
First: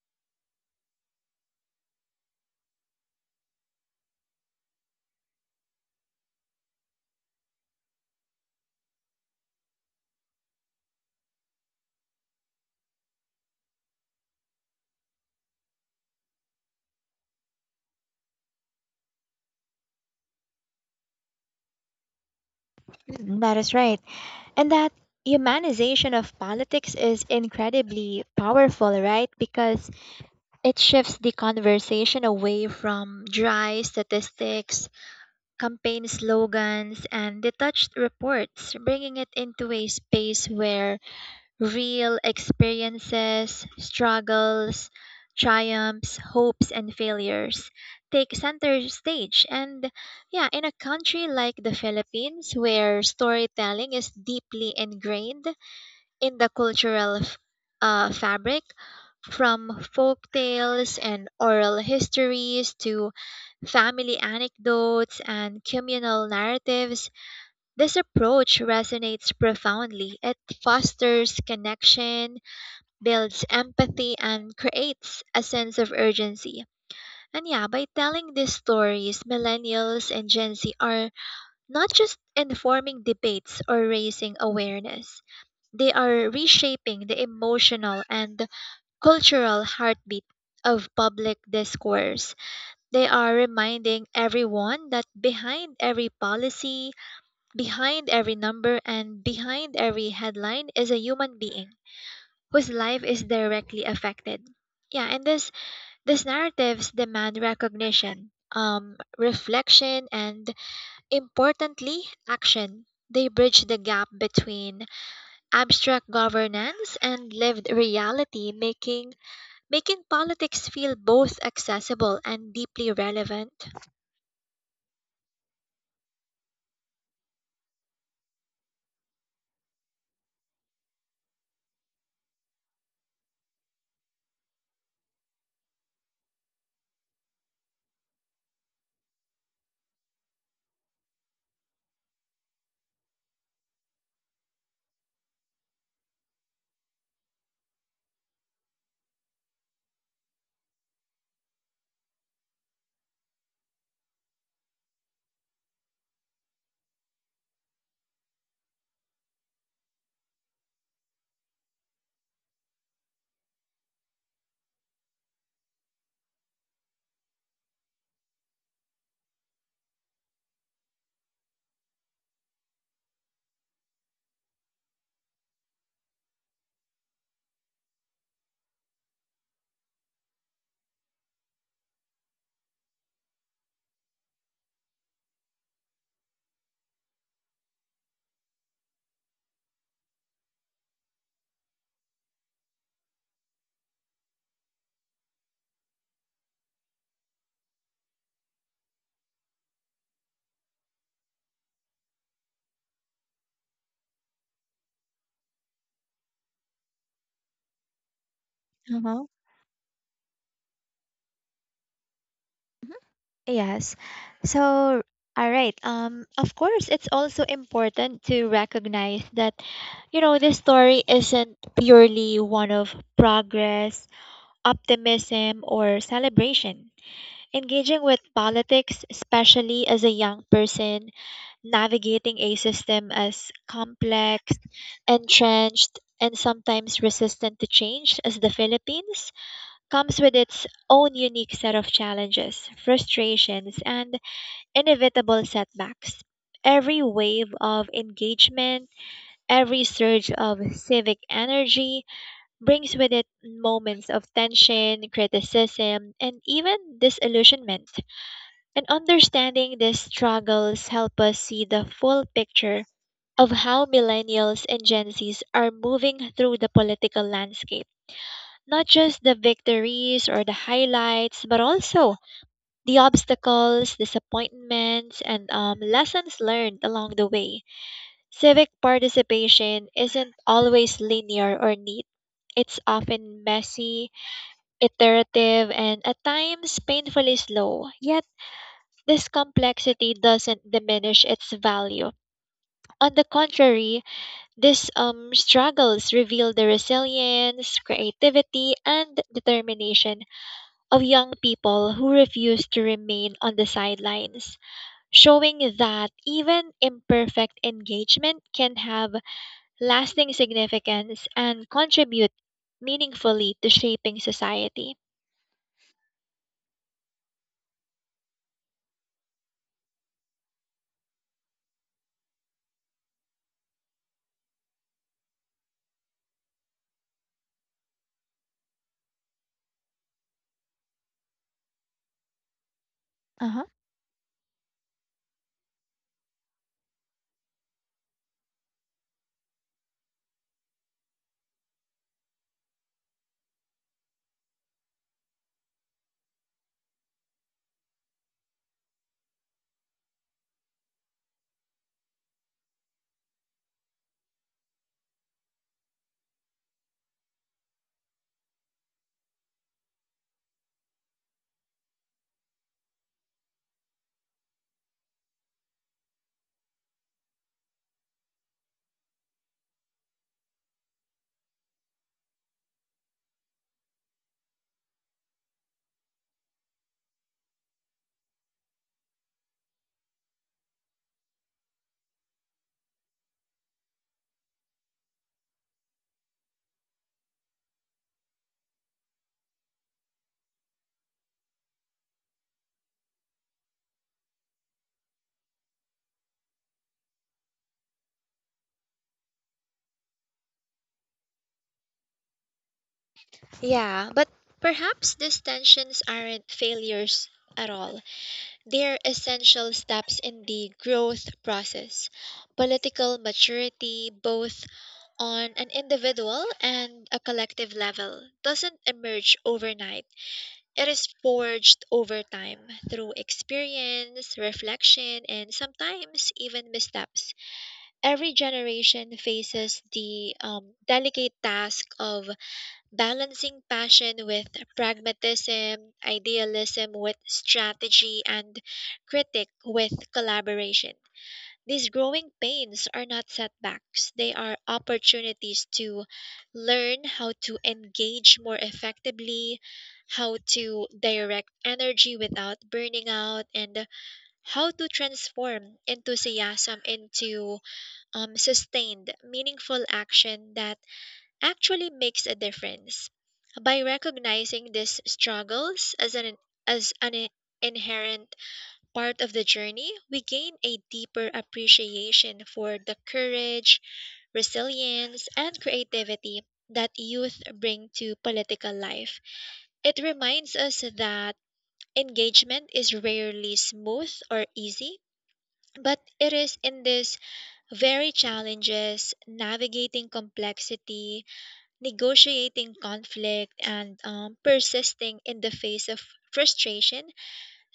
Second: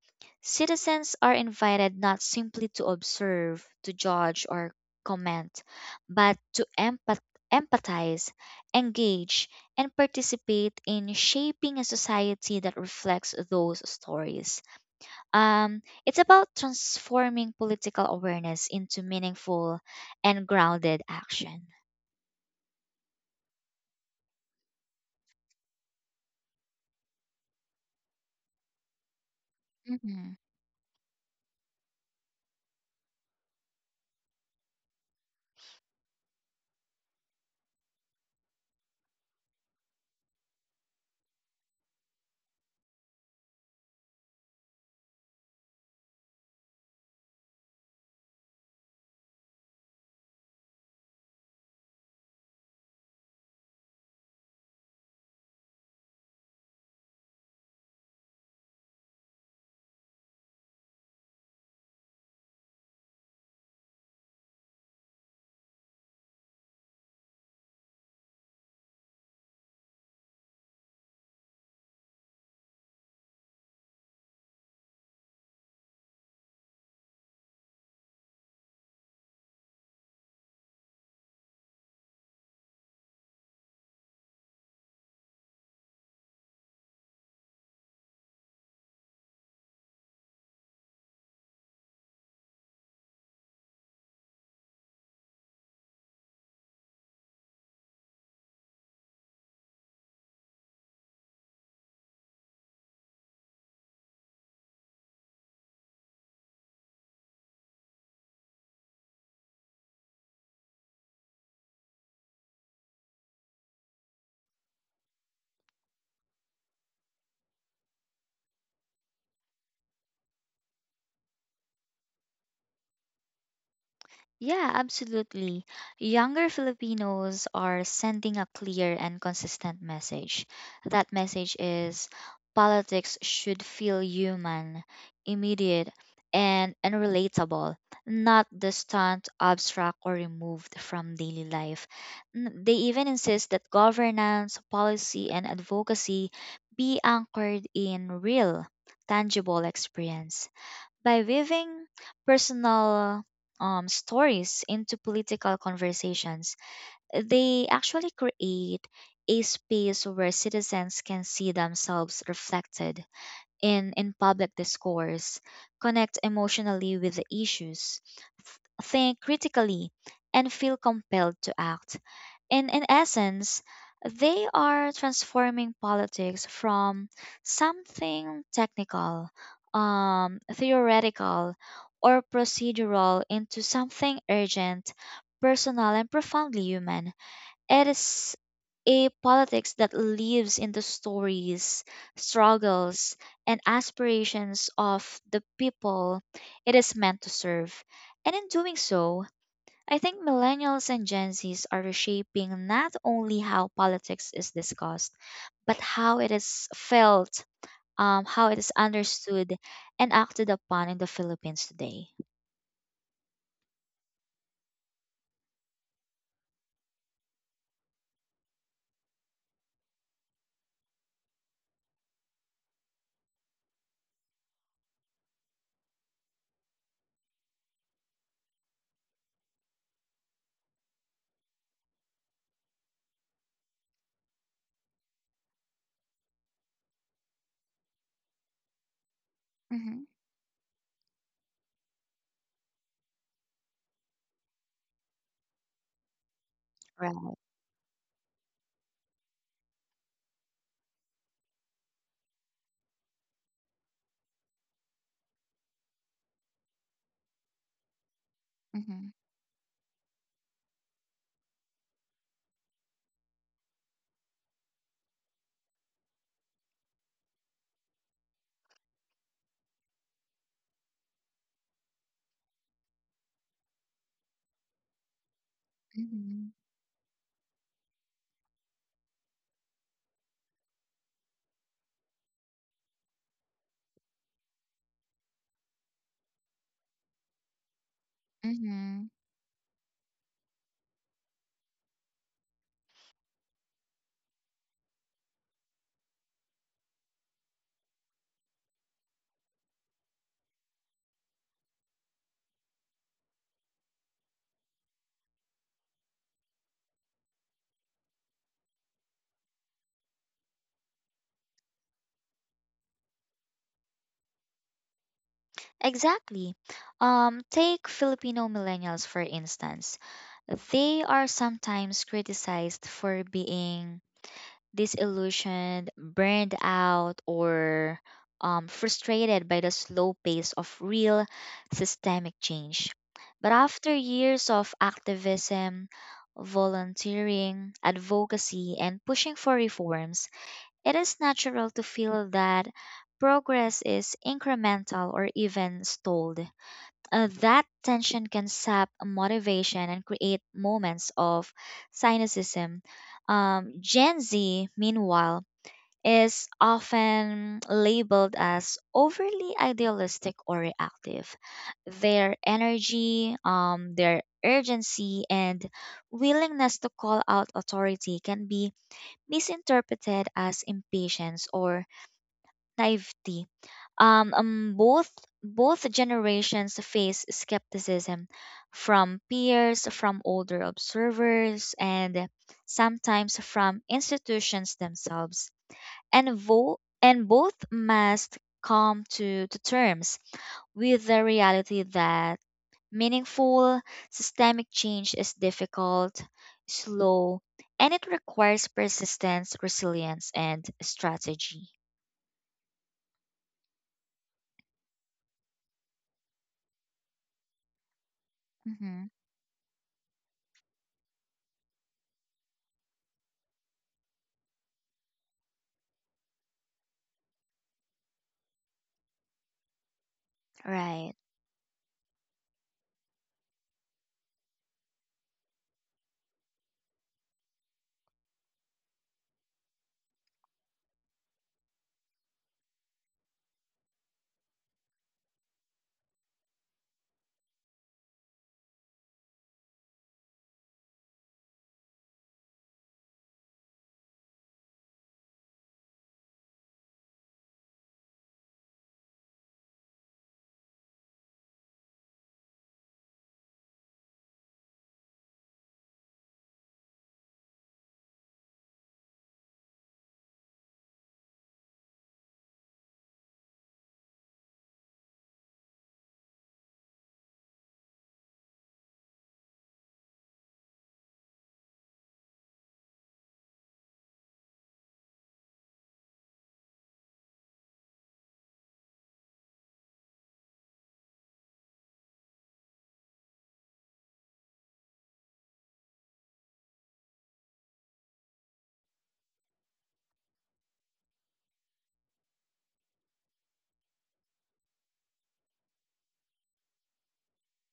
B: citizens are invited not simply to observe, to judge, or comment, but to empath- empathize, engage, and participate in shaping a society that reflects those stories. Um, it's about transforming political awareness into meaningful and grounded action.
A: Mhm, that is right. And that humanization of politics is incredibly powerful, right? Because
B: Mm-hmm.
A: it shifts the conversation away from dry statistics, campaign slogans, and detached reports, bringing it into a space where real experiences, struggles, triumphs, hopes, and failures take center stage. And yeah, in a country like the Philippines, where storytelling is deeply ingrained in the cultural f- uh, fabric, from folk tales and oral histories to family anecdotes and communal narratives, this approach resonates profoundly. It fosters connection, builds empathy, and creates a sense of urgency. And yeah, by telling these stories, millennials and Gen Z are not just informing debates or raising awareness, they are reshaping the emotional and cultural heartbeat of public discourse. They are reminding everyone that behind every policy, behind every number, and behind every headline is a human being whose life is directly affected. Yeah, and this these narratives demand recognition, um, reflection, and importantly, action. They bridge the gap between abstract governance and lived reality, making making politics feel both accessible and deeply relevant.
B: Yeah, absolutely. Younger Filipinos are sending a clear and consistent message. That message is politics should feel human, immediate, and, and relatable, not distant, abstract, or removed from daily life. N- They even insist that governance, policy, and advocacy be anchored in real, tangible experience. By weaving personal um, stories into political conversations, they actually create a space where citizens can see themselves reflected in, in public discourse, connect emotionally with the issues, th- think critically, and feel compelled to act. In, in essence, they are transforming politics from something technical, um, theoretical, or procedural into something urgent, personal, and profoundly human. It is a politics that lives in the stories, struggles, and aspirations of the people it is meant to serve. And in doing so, I think millennials and Gen Zs are reshaping not only how politics is discussed, but how it is felt, um, how it is
A: Uh-huh.
B: understood and acted upon in the Philippines today.
A: Yes. So, all right. Um, of course, it's also important to recognize that, you know, this story isn't purely one of progress, optimism, or celebration. Engaging with politics, especially as a young person, navigating a system as complex, entrenched, and sometimes resistant to change as the Philippines,
B: Hmm.
A: comes with its own unique set of challenges, frustrations, and inevitable setbacks. Every
B: Right.
A: wave of engagement, every surge of civic energy brings with it moments of tension, criticism, and even disillusionment. And
B: Hmm.
A: understanding these struggles help us see the full picture of how millennials and Gen Zs are moving through the political landscape. Not just the victories or the highlights, but also the obstacles, disappointments, and um, lessons
B: Hmm.
A: learned along the way. Civic participation isn't always linear or neat. It's often messy, iterative, and at times painfully slow. Yet,
B: Mm-hmm.
A: this complexity doesn't diminish its value. On the contrary, these um, struggles reveal the resilience, creativity, and determination of young people who refuse to remain on the sidelines, showing that even imperfect engagement can have lasting significance and contribute meaningfully to shaping society.
B: Exactly. Um, take Filipino millennials, for instance. They are sometimes criticized for being disillusioned, burned out, or um, frustrated by the slow pace of real systemic change.
A: Uh
B: But
A: huh.
B: after years of activism, volunteering, advocacy, and pushing for reforms, it is natural to feel that progress is incremental or even stalled. Uh, that tension can sap motivation and create moments of cynicism. Um, Gen Z, meanwhile, is often labeled as overly idealistic or reactive. Their energy, um, their urgency, and willingness to call out authority can be misinterpreted as impatience or naivety. Um, um, both both generations face skepticism from peers, from older observers, and sometimes from institutions themselves. And, vo- and both must come to, to terms with the reality that meaningful systemic change is difficult, slow, and it requires persistence, resilience, and strategy.
A: Yeah, but perhaps these tensions aren't failures at all. They're
B: Hmm.
A: essential steps in the growth process. Political maturity, both on an individual and a collective level, doesn't emerge overnight. It is
B: Right.
A: forged over time through experience, reflection, and sometimes even missteps. Every generation faces the um, delicate task of balancing passion with pragmatism, idealism with strategy, and critic with collaboration. These growing pains are not setbacks, they are opportunities to learn how to engage more effectively, how to direct energy without burning out, and how to transform enthusiasm into um, sustained, meaningful action that actually makes a difference. By recognizing these struggles as an as an inherent part of the journey, we gain a deeper appreciation for the courage, resilience, and creativity that youth bring to political life. It reminds us that engagement is rarely smooth or easy, but it is in these very challenges, navigating complexity, negotiating conflict, and um, persisting in the face of frustration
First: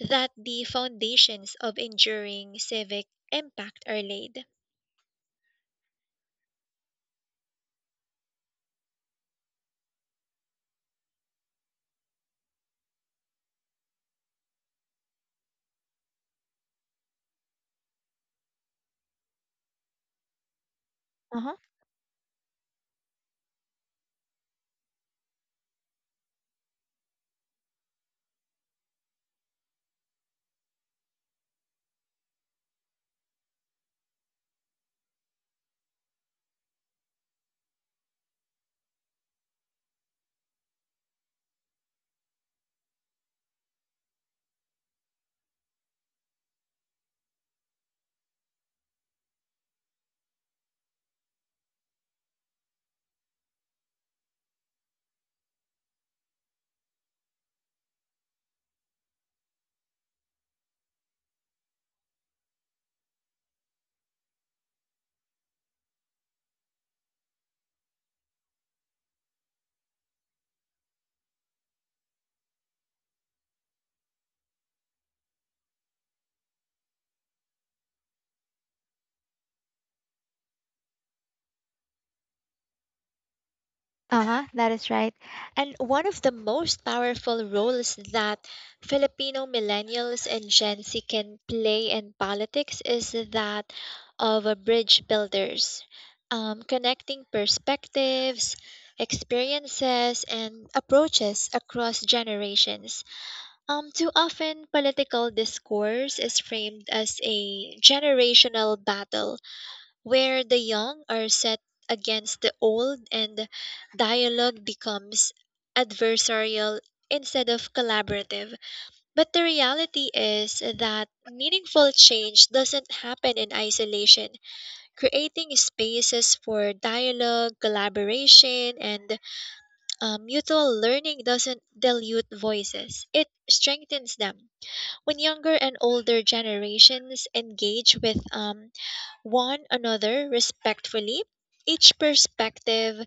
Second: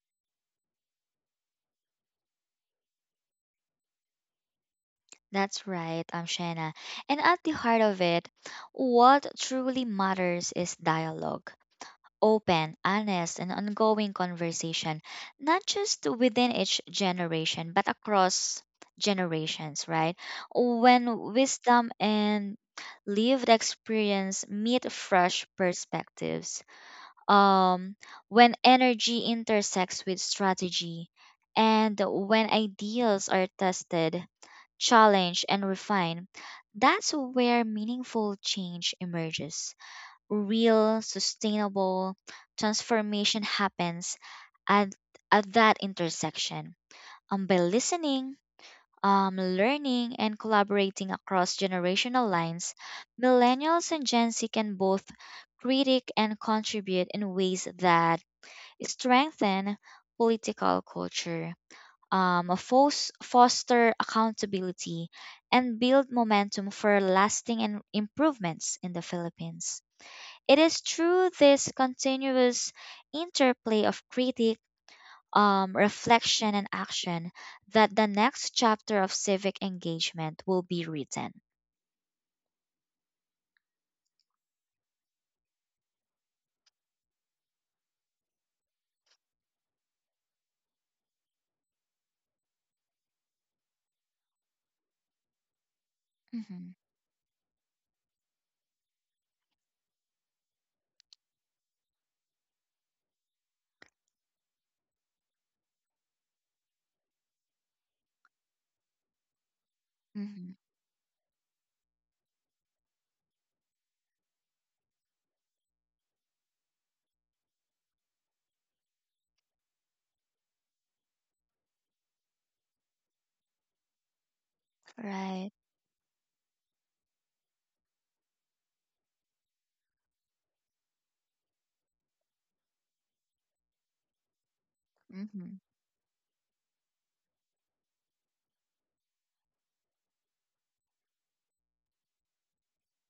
A: that the foundations of enduring civic impact are laid.
B: That's right, um, Shanna. And at the heart of it, what truly matters is dialogue. Open, honest, and ongoing conversation, not just within each generation, but across generations, right? When wisdom and lived experience meet fresh perspectives, um, when energy intersects with strategy, and when ideals are tested, challenged, and refined, that's where meaningful change emerges. Real sustainable transformation happens at, at that intersection. Um, by listening, um, learning, and collaborating across generational lines, millennials and Gen Z can both critique and contribute in ways that strengthen political culture, um, fos- foster accountability, and build momentum for lasting and improvements in the Philippines. It is through this continuous interplay of critique, um, reflection, and action that the next chapter of civic engagement will be written.
A: Uh huh, that is right. And one of the most powerful roles that Filipino millennials and Gen Z can play in politics is that of a bridge builders, um,
B: Mhm,
A: connecting perspectives, experiences, and approaches across generations. Um, too often, political discourse is framed as a generational battle where
B: mhm.
A: the young are set against the old and dialogue becomes adversarial instead of collaborative. But the reality is that meaningful change doesn't happen in isolation.
B: Right.
A: Creating spaces for dialogue, collaboration, and uh, mutual learning doesn't dilute voices, it strengthens them when younger
B: Mhm.
A: and older generations engage with um, one another respectfully, each perspective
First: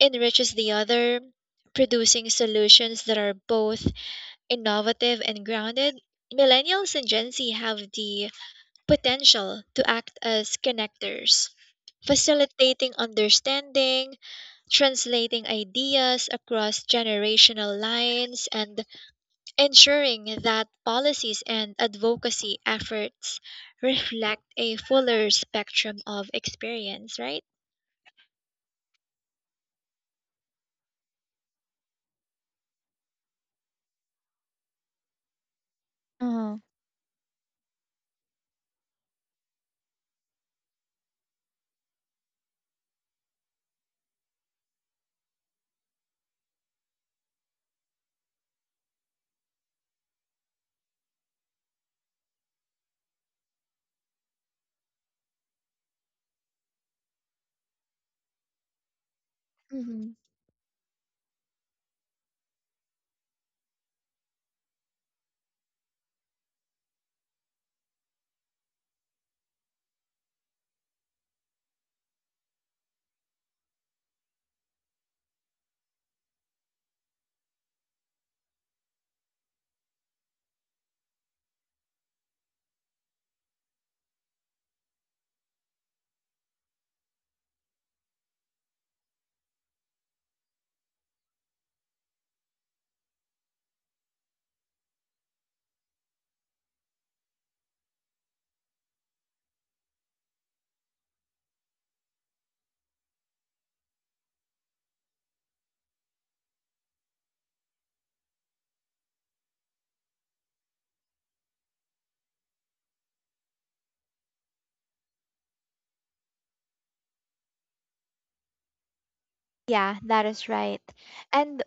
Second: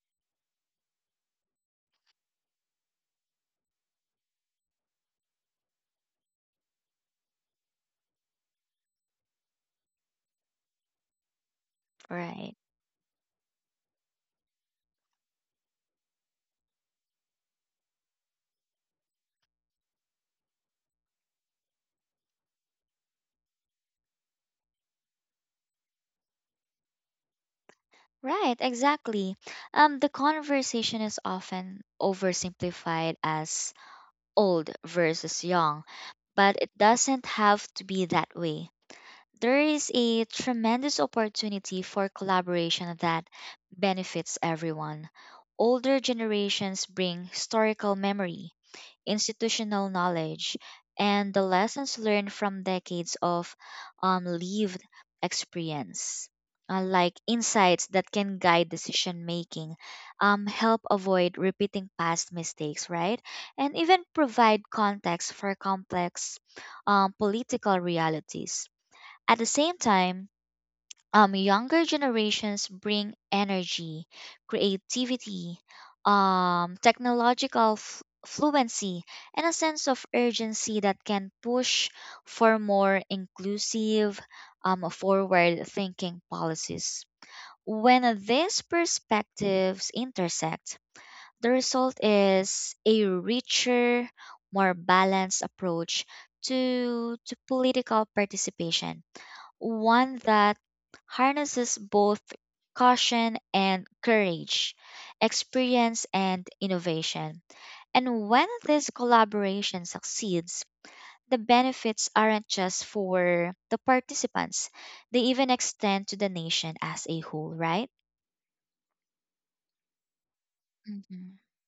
A: enriches the other, producing solutions that are both innovative and grounded. Millennials and Gen Z have the potential to act as connectors,
B: Right.
A: facilitating understanding, translating ideas across generational lines, and ensuring that policies and advocacy efforts reflect a fuller spectrum of experience, right?
B: Right, exactly. Um, the conversation is often oversimplified as old versus young,
A: Hmm.
B: but it doesn't have to be that way. There is a tremendous opportunity for collaboration that benefits everyone. Older generations bring historical memory, institutional knowledge, and the lessons learned from decades of um, lived experience. Uh, like insights that can guide decision making,
A: Hmm.
B: um, help avoid repeating past mistakes, right? And even provide context for complex um, political realities. At the same time, um, younger generations bring energy, creativity, um, technological f- fluency, and a sense of urgency that can push for more inclusive, um, forward thinking policies. When these perspectives intersect, the result is a richer, more balanced approach to, to political participation, one that harnesses both caution and courage, experience and innovation. And when this collaboration succeeds, the benefits aren't just for the participants, they even extend to the nation as a whole, right?
A: Yeah, that is right.
B: Mm-hmm.
A: And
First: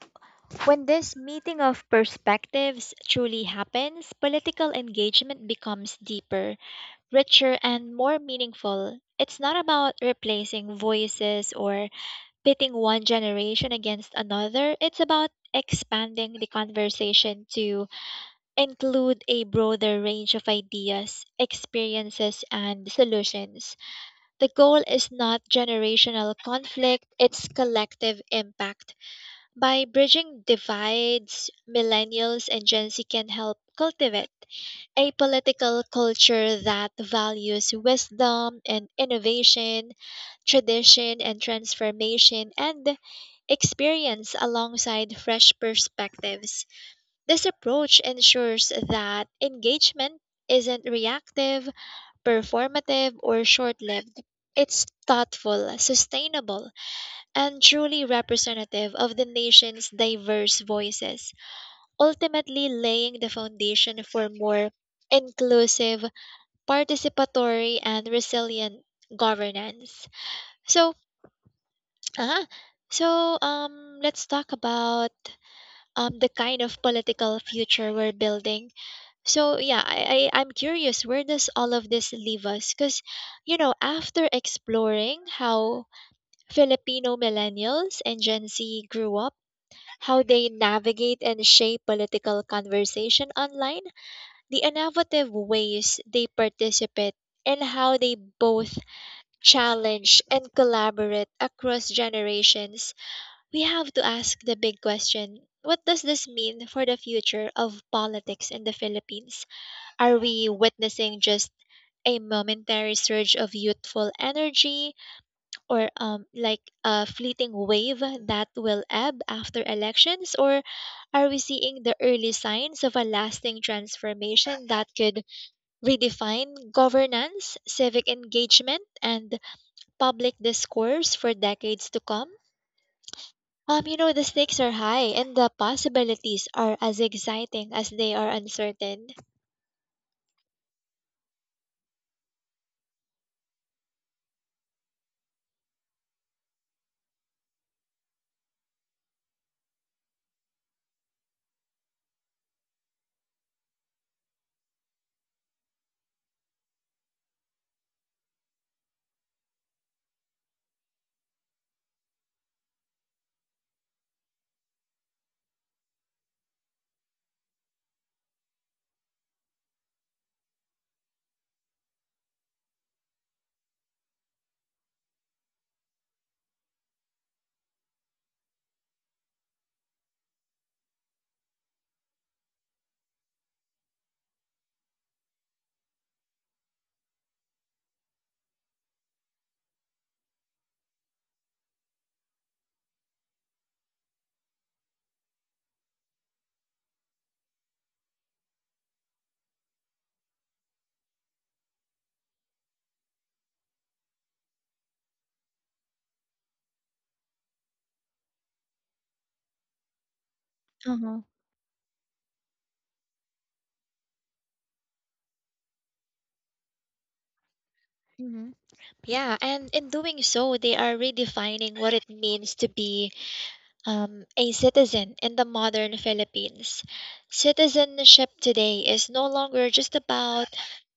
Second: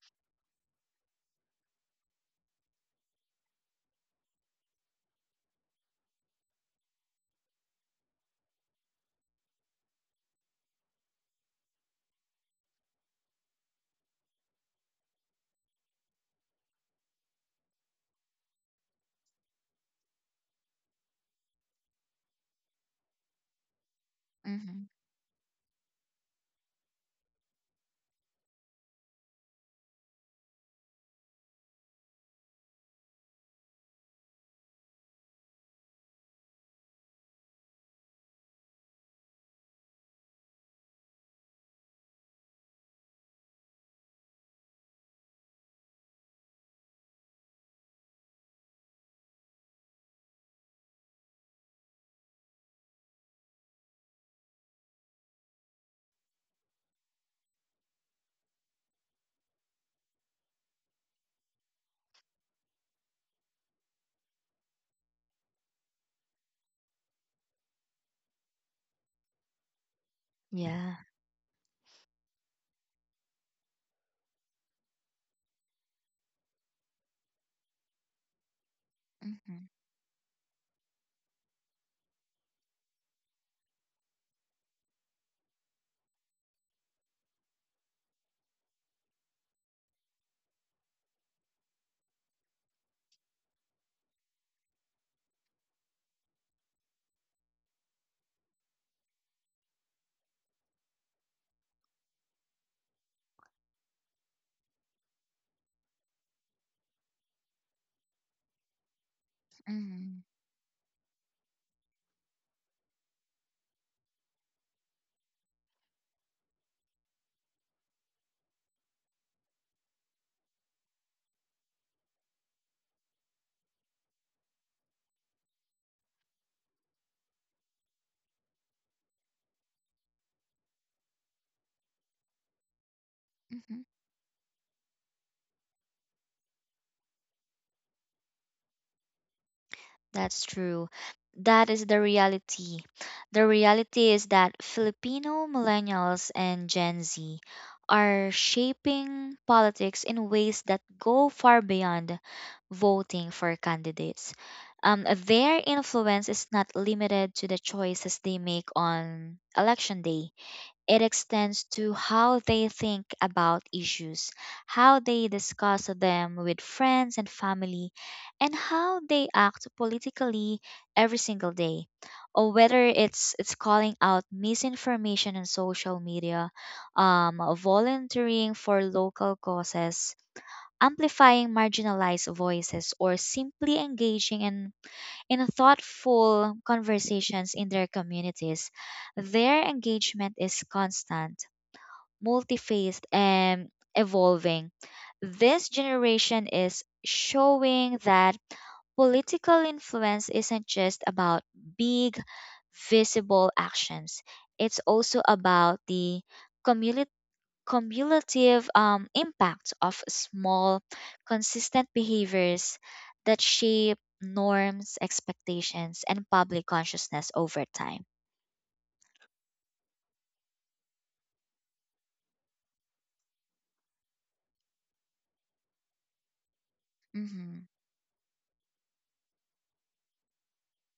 A: when this meeting of perspectives truly happens, political engagement becomes deeper, richer, and more meaningful. It's not about replacing voices or pitting one generation against another, it's about expanding the conversation to include a broader range of ideas, experiences, and solutions. The goal
B: Mm-hmm.
A: is not generational conflict, it's collective impact. By bridging divides, millennials and Gen Z can help cultivate a political culture that values wisdom and innovation, tradition and transformation, and experience alongside fresh perspectives. This approach ensures that engagement isn't reactive, performative, or short lived. It's thoughtful, sustainable, and truly representative of the nation's diverse voices, ultimately laying the foundation for more inclusive, participatory, and resilient governance. So,
B: Yeah.
A: uh so um, let's talk about um, the kind of political future we're building. So
B: Mm-hmm.
A: yeah, I, I I'm curious where does all of this leave us? Because you know, after exploring how Filipino millennials and Gen Z grew up, how they navigate and shape political conversation online, the innovative ways they participate, and how they both challenge and collaborate across generations, we have to ask the big question. What does this mean for the future of politics in the Philippines? Are
B: Mm-hmm.
A: we witnessing just a momentary surge of youthful energy or um, like a fleeting wave that will ebb after elections? Or are we seeing the early signs of a lasting transformation that could redefine governance, civic engagement, and public discourse for decades to come? Um, you know, the stakes are high and the possibilities are as exciting as they are uncertain.
B: That's true. That is the reality. The reality is that Filipino millennials and Gen Z are shaping politics in ways that go far beyond voting for candidates. Um, their influence is not limited to the choices they make on election day. It extends to how they think about issues, how they discuss them with friends and family, and how they act politically every single day. Or whether it's it's calling out misinformation on social media, um, volunteering for local causes, amplifying marginalized voices, or simply engaging in, in thoughtful conversations in their communities, their engagement is constant, multifaced and evolving. This generation is showing that political influence isn't just about big, visible actions, it's also about the cumulative. Cumulative um, impact of small,
A: Uh-huh.
B: consistent behaviors that shape norms, expectations, and public consciousness over time.
A: Mhm. Yeah, and in doing so, they are redefining what it means to be um, a citizen in the modern Philippines.
B: Mm-hmm.
A: Citizenship today is no longer just about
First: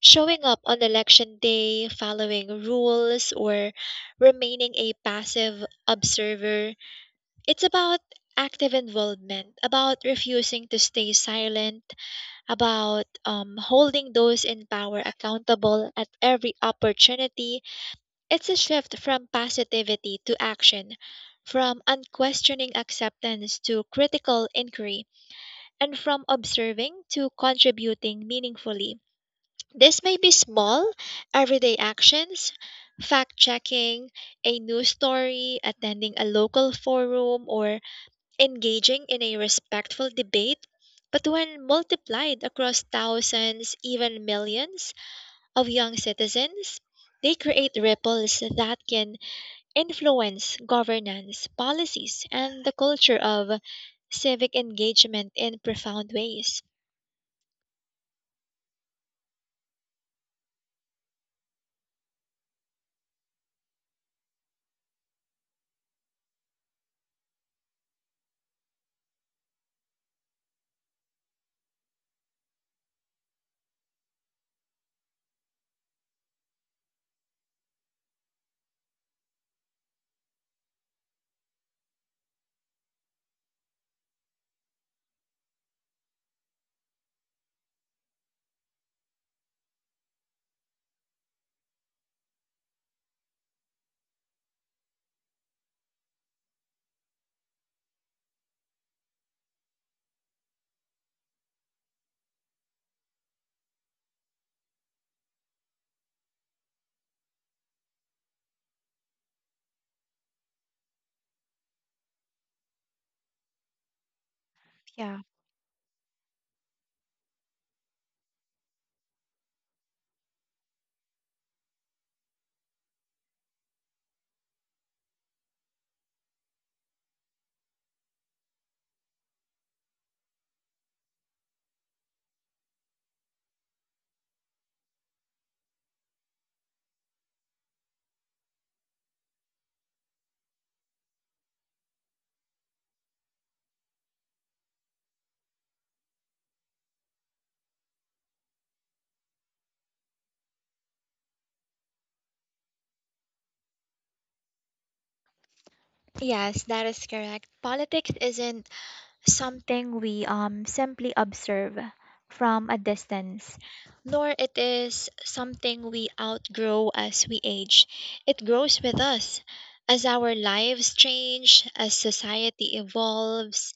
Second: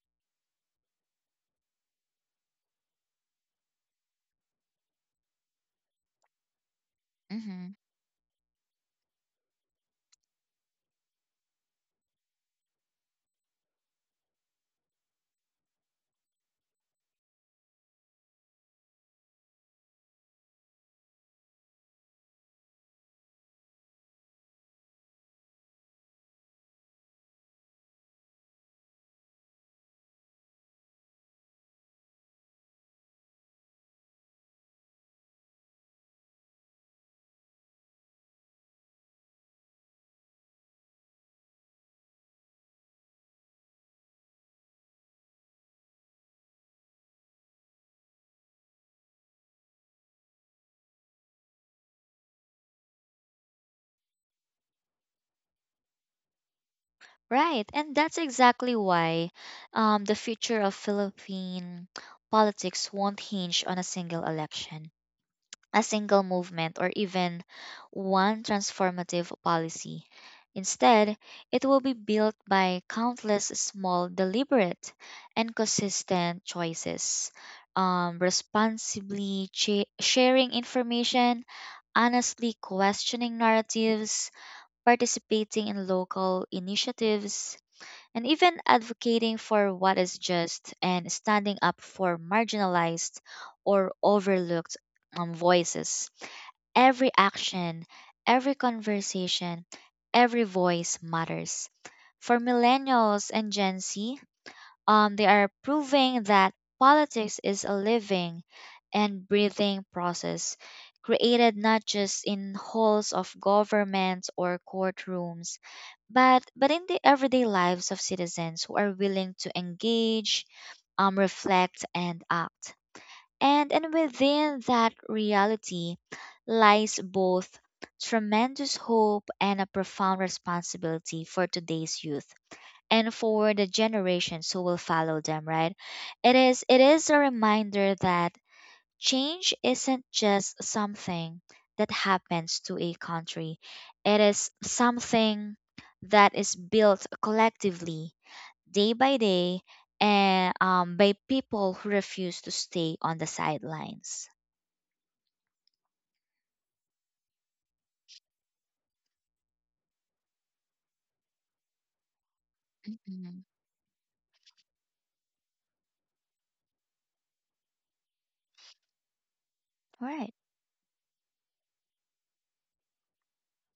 A: showing up on election day, following rules, or remaining a passive observer. It's
B: Mm-hmm.
A: about active involvement, about refusing to stay silent, about um, holding those in power accountable at every opportunity. It's a shift from passivity to action, from unquestioning acceptance to critical inquiry, and from observing to contributing meaningfully. This may be small, everyday actions, fact checking a news story, attending a local forum, or engaging in a respectful debate. But when multiplied across thousands, even millions of young citizens, they create ripples that can influence governance, policies, and the culture of civic engagement in profound ways.
B: Right, and that's exactly why um, the future of Philippine politics won't hinge on a single election, a single movement, or even one transformative policy. Instead, it will be built by countless small, deliberate, and consistent choices, um, responsibly cha- sharing information, honestly questioning narratives, participating in local initiatives and even advocating for what is just and standing up for marginalized or overlooked um, voices. Every action, every conversation, every voice matters. For millennials and Gen Z, um, they are proving that politics is a living and breathing process created not just in halls of government or
A: Yeah.
B: courtrooms, but, but in the everyday lives of citizens who are willing to engage, um, reflect, and act. And, and within that reality lies both tremendous hope and a profound responsibility for today's youth and for the generations who will follow them, right? It is it is a reminder that change isn't just something that happens to a country. It is something that is built collectively, day by day, and um, by people who refuse to stay on the sidelines.
A: Yes, that is correct. Politics isn't something we um simply observe from a
B: Mhm.
A: distance, nor it is something we outgrow as we age. It grows with us as
B: Right.
A: our lives change, as society evolves,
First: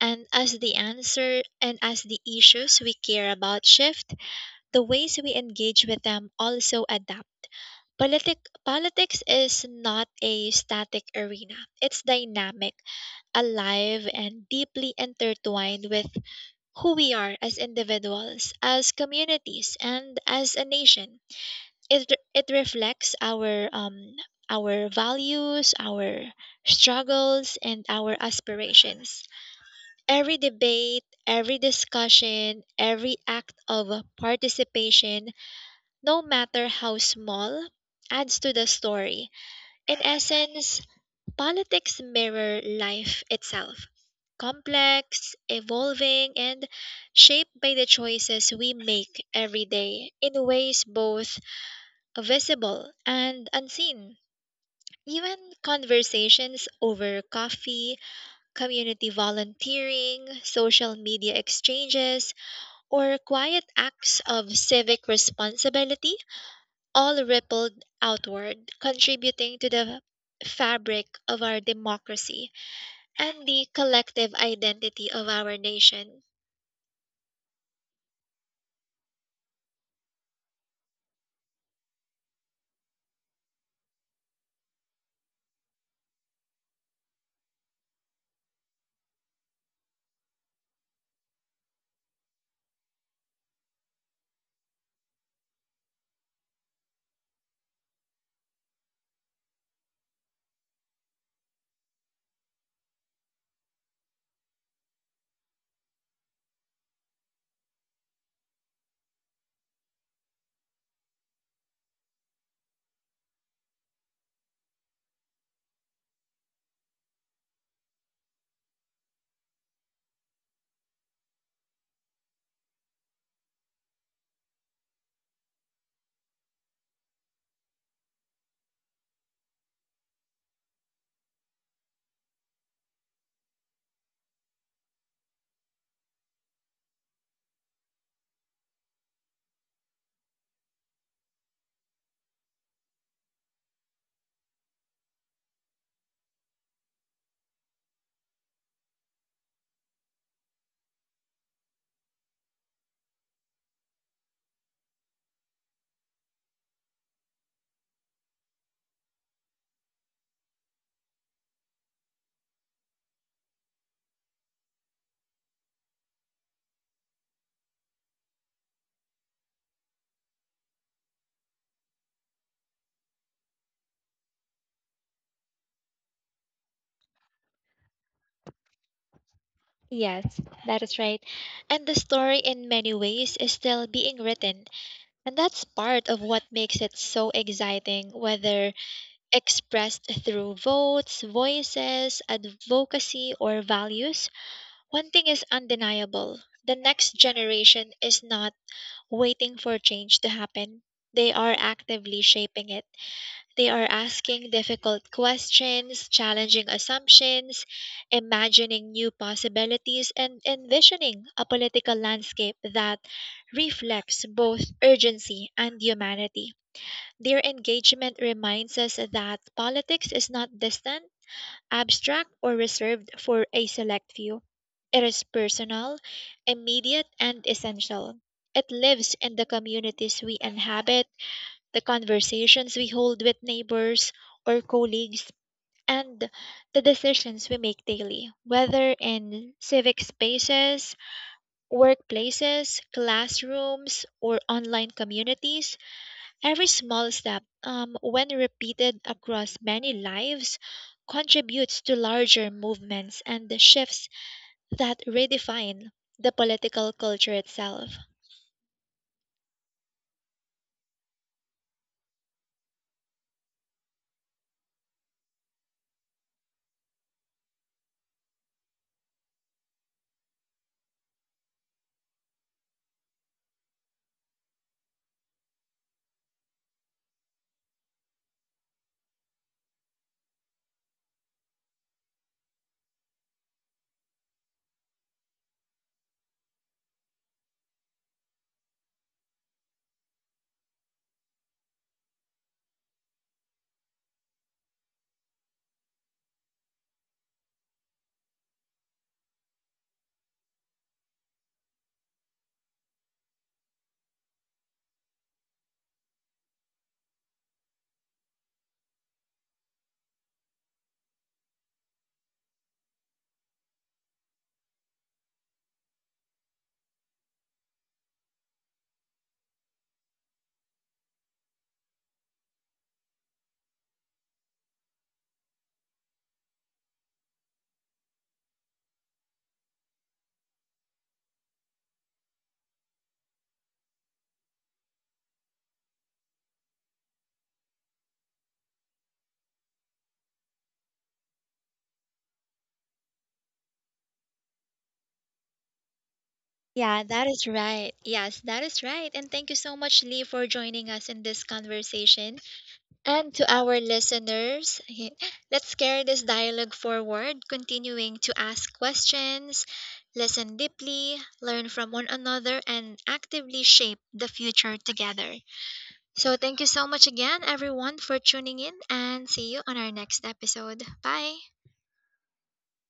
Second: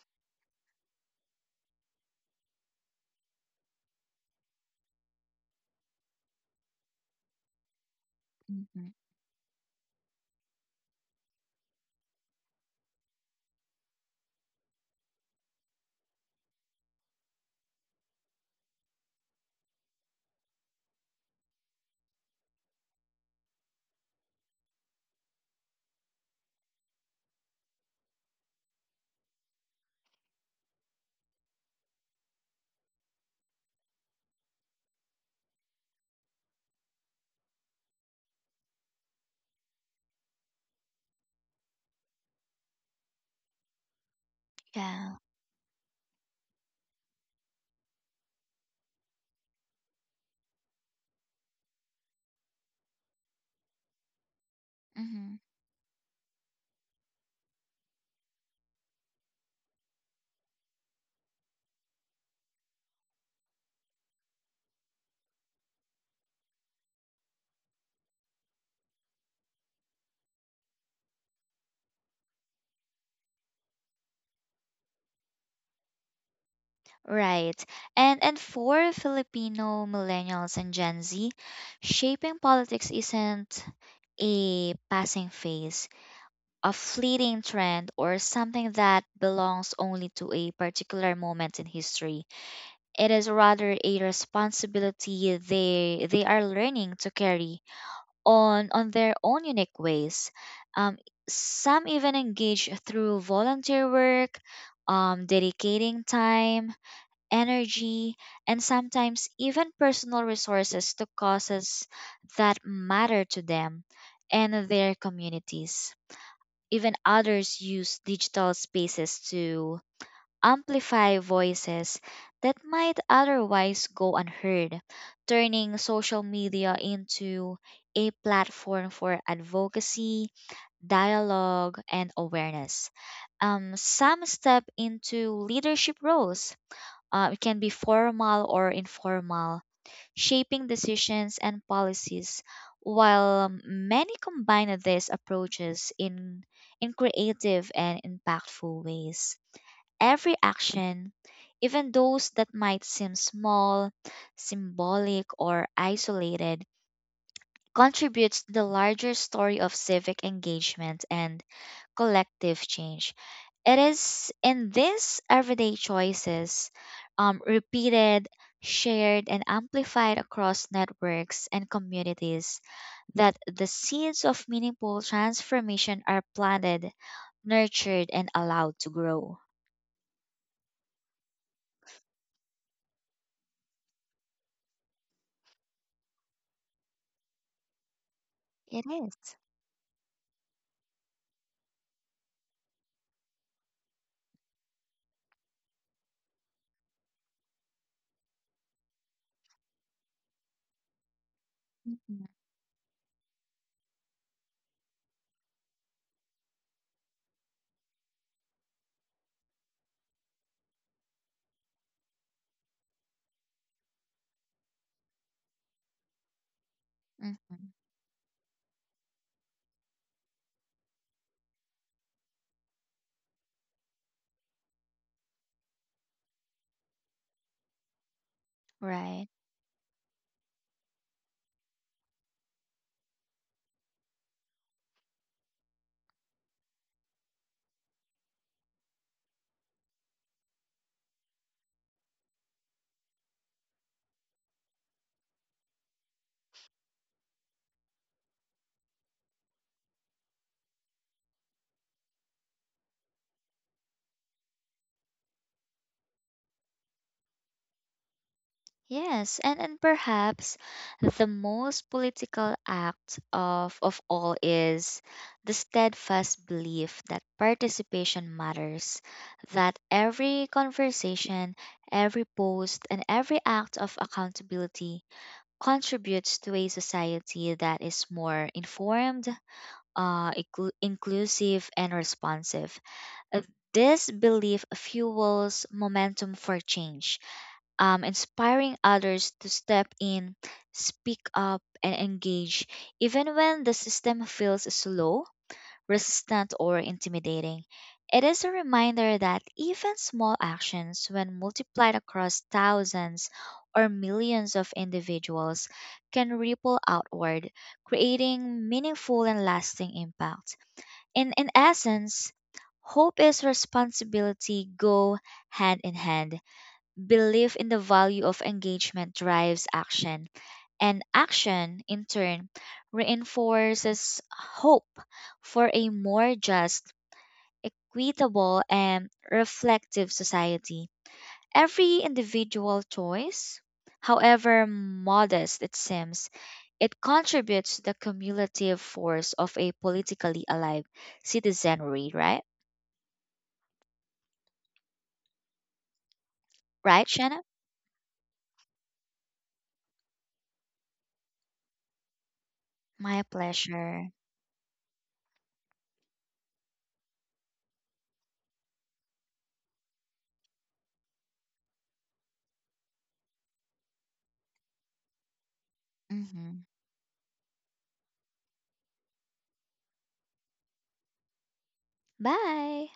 A: and as the answer and as the issues we care about shift. The ways we engage with them also adapt. Politic,
B: Mhm.
A: politics is not a static arena, it's dynamic, alive, and deeply intertwined with who we are as individuals, as communities, and as a nation. It, re- it reflects our um, our values, our struggles, and our aspirations. Every debate, every discussion, every act of participation no matter how small, adds to the story. In essence, politics mirror life itself,
B: Yeah.
A: complex, evolving, and shaped by the choices we make every day in ways both visible and unseen. Even
B: Mhm.
A: conversations over coffee, community volunteering, social media exchanges, or quiet acts of civic responsibility all rippled outward, contributing to the fabric of our democracy and the collective identity of our nation.
B: Right. And and for Filipino millennials and Gen Z, shaping politics isn't a passing phase, a fleeting trend or something that belongs only to a particular moment in history. It is rather a responsibility they they are learning to carry on on their own unique ways. Um, some even engage through volunteer work, um, dedicating time, energy, and sometimes even personal resources to causes that matter to them and their communities. Even others use digital spaces to amplify voices that might otherwise go unheard, turning social media into a platform for advocacy, dialogue, and awareness. Um, some step into leadership roles, uh, it can be formal or informal, shaping decisions and policies. While um, many combine these approaches in, in creative and impactful ways, every action, even those that might seem small, symbolic, or isolated, contributes to the larger story of civic engagement and collective change. It is in these everyday choices, um, repeated, shared, and amplified across networks and communities, that the seeds of meaningful transformation are planted, nurtured, and allowed to grow.
A: Yes, that is right. And the story, in many ways, is still being written, and that's part of what makes it so exciting, whether
B: It is.
A: expressed through votes, voices, advocacy, or values. One thing is undeniable: the next generation is not waiting for change to happen. They are actively
B: Mhm.
A: shaping it. They are asking difficult questions, challenging assumptions, imagining new possibilities, and envisioning a political landscape that reflects both urgency and humanity. Their
B: Mhm.
A: engagement reminds us that politics is not distant, abstract, or reserved for a select few. It is personal, immediate, and essential. It lives
B: Right.
A: in the communities we inhabit, the conversations we hold with neighbors or colleagues, and the decisions we make daily, whether in civic spaces, workplaces, classrooms, or online communities. Every small step, um, when repeated across many lives, contributes to larger movements and shifts that redefine the political culture itself.
B: Yes, and, and perhaps the most political act of, of all is the steadfast belief that participation matters, that every conversation, every post, and every act of accountability contributes to a society that is more informed, uh, inclu- inclusive, and responsive. Uh, This belief fuels momentum for change, um, inspiring others to step in, speak up, and engage, even when the system feels slow, resistant, or intimidating. It is a reminder that even small actions, when multiplied across thousands or millions of individuals, can ripple outward, creating meaningful and lasting impacts. In in essence, hope is responsibility go hand in hand. Belief in the value of engagement drives action, and action in turn reinforces hope for a more just, equitable and reflective society. Every individual choice, however modest it seems, it contributes to the cumulative force of a politically alive citizenry, right? Right,
A: Yeah, that
B: Shanna?
A: is right. Yes, that is right. And thank you so much, Lee, for joining us in this conversation.
B: My
A: And to our
B: pleasure.
A: listeners, let's carry this dialogue forward, continuing to ask questions, listen deeply, learn from one another, and actively shape the future together. So, thank
B: Hmm.
A: you so much again, everyone, for tuning in, and see you on our next episode. Bye.
B: Bye.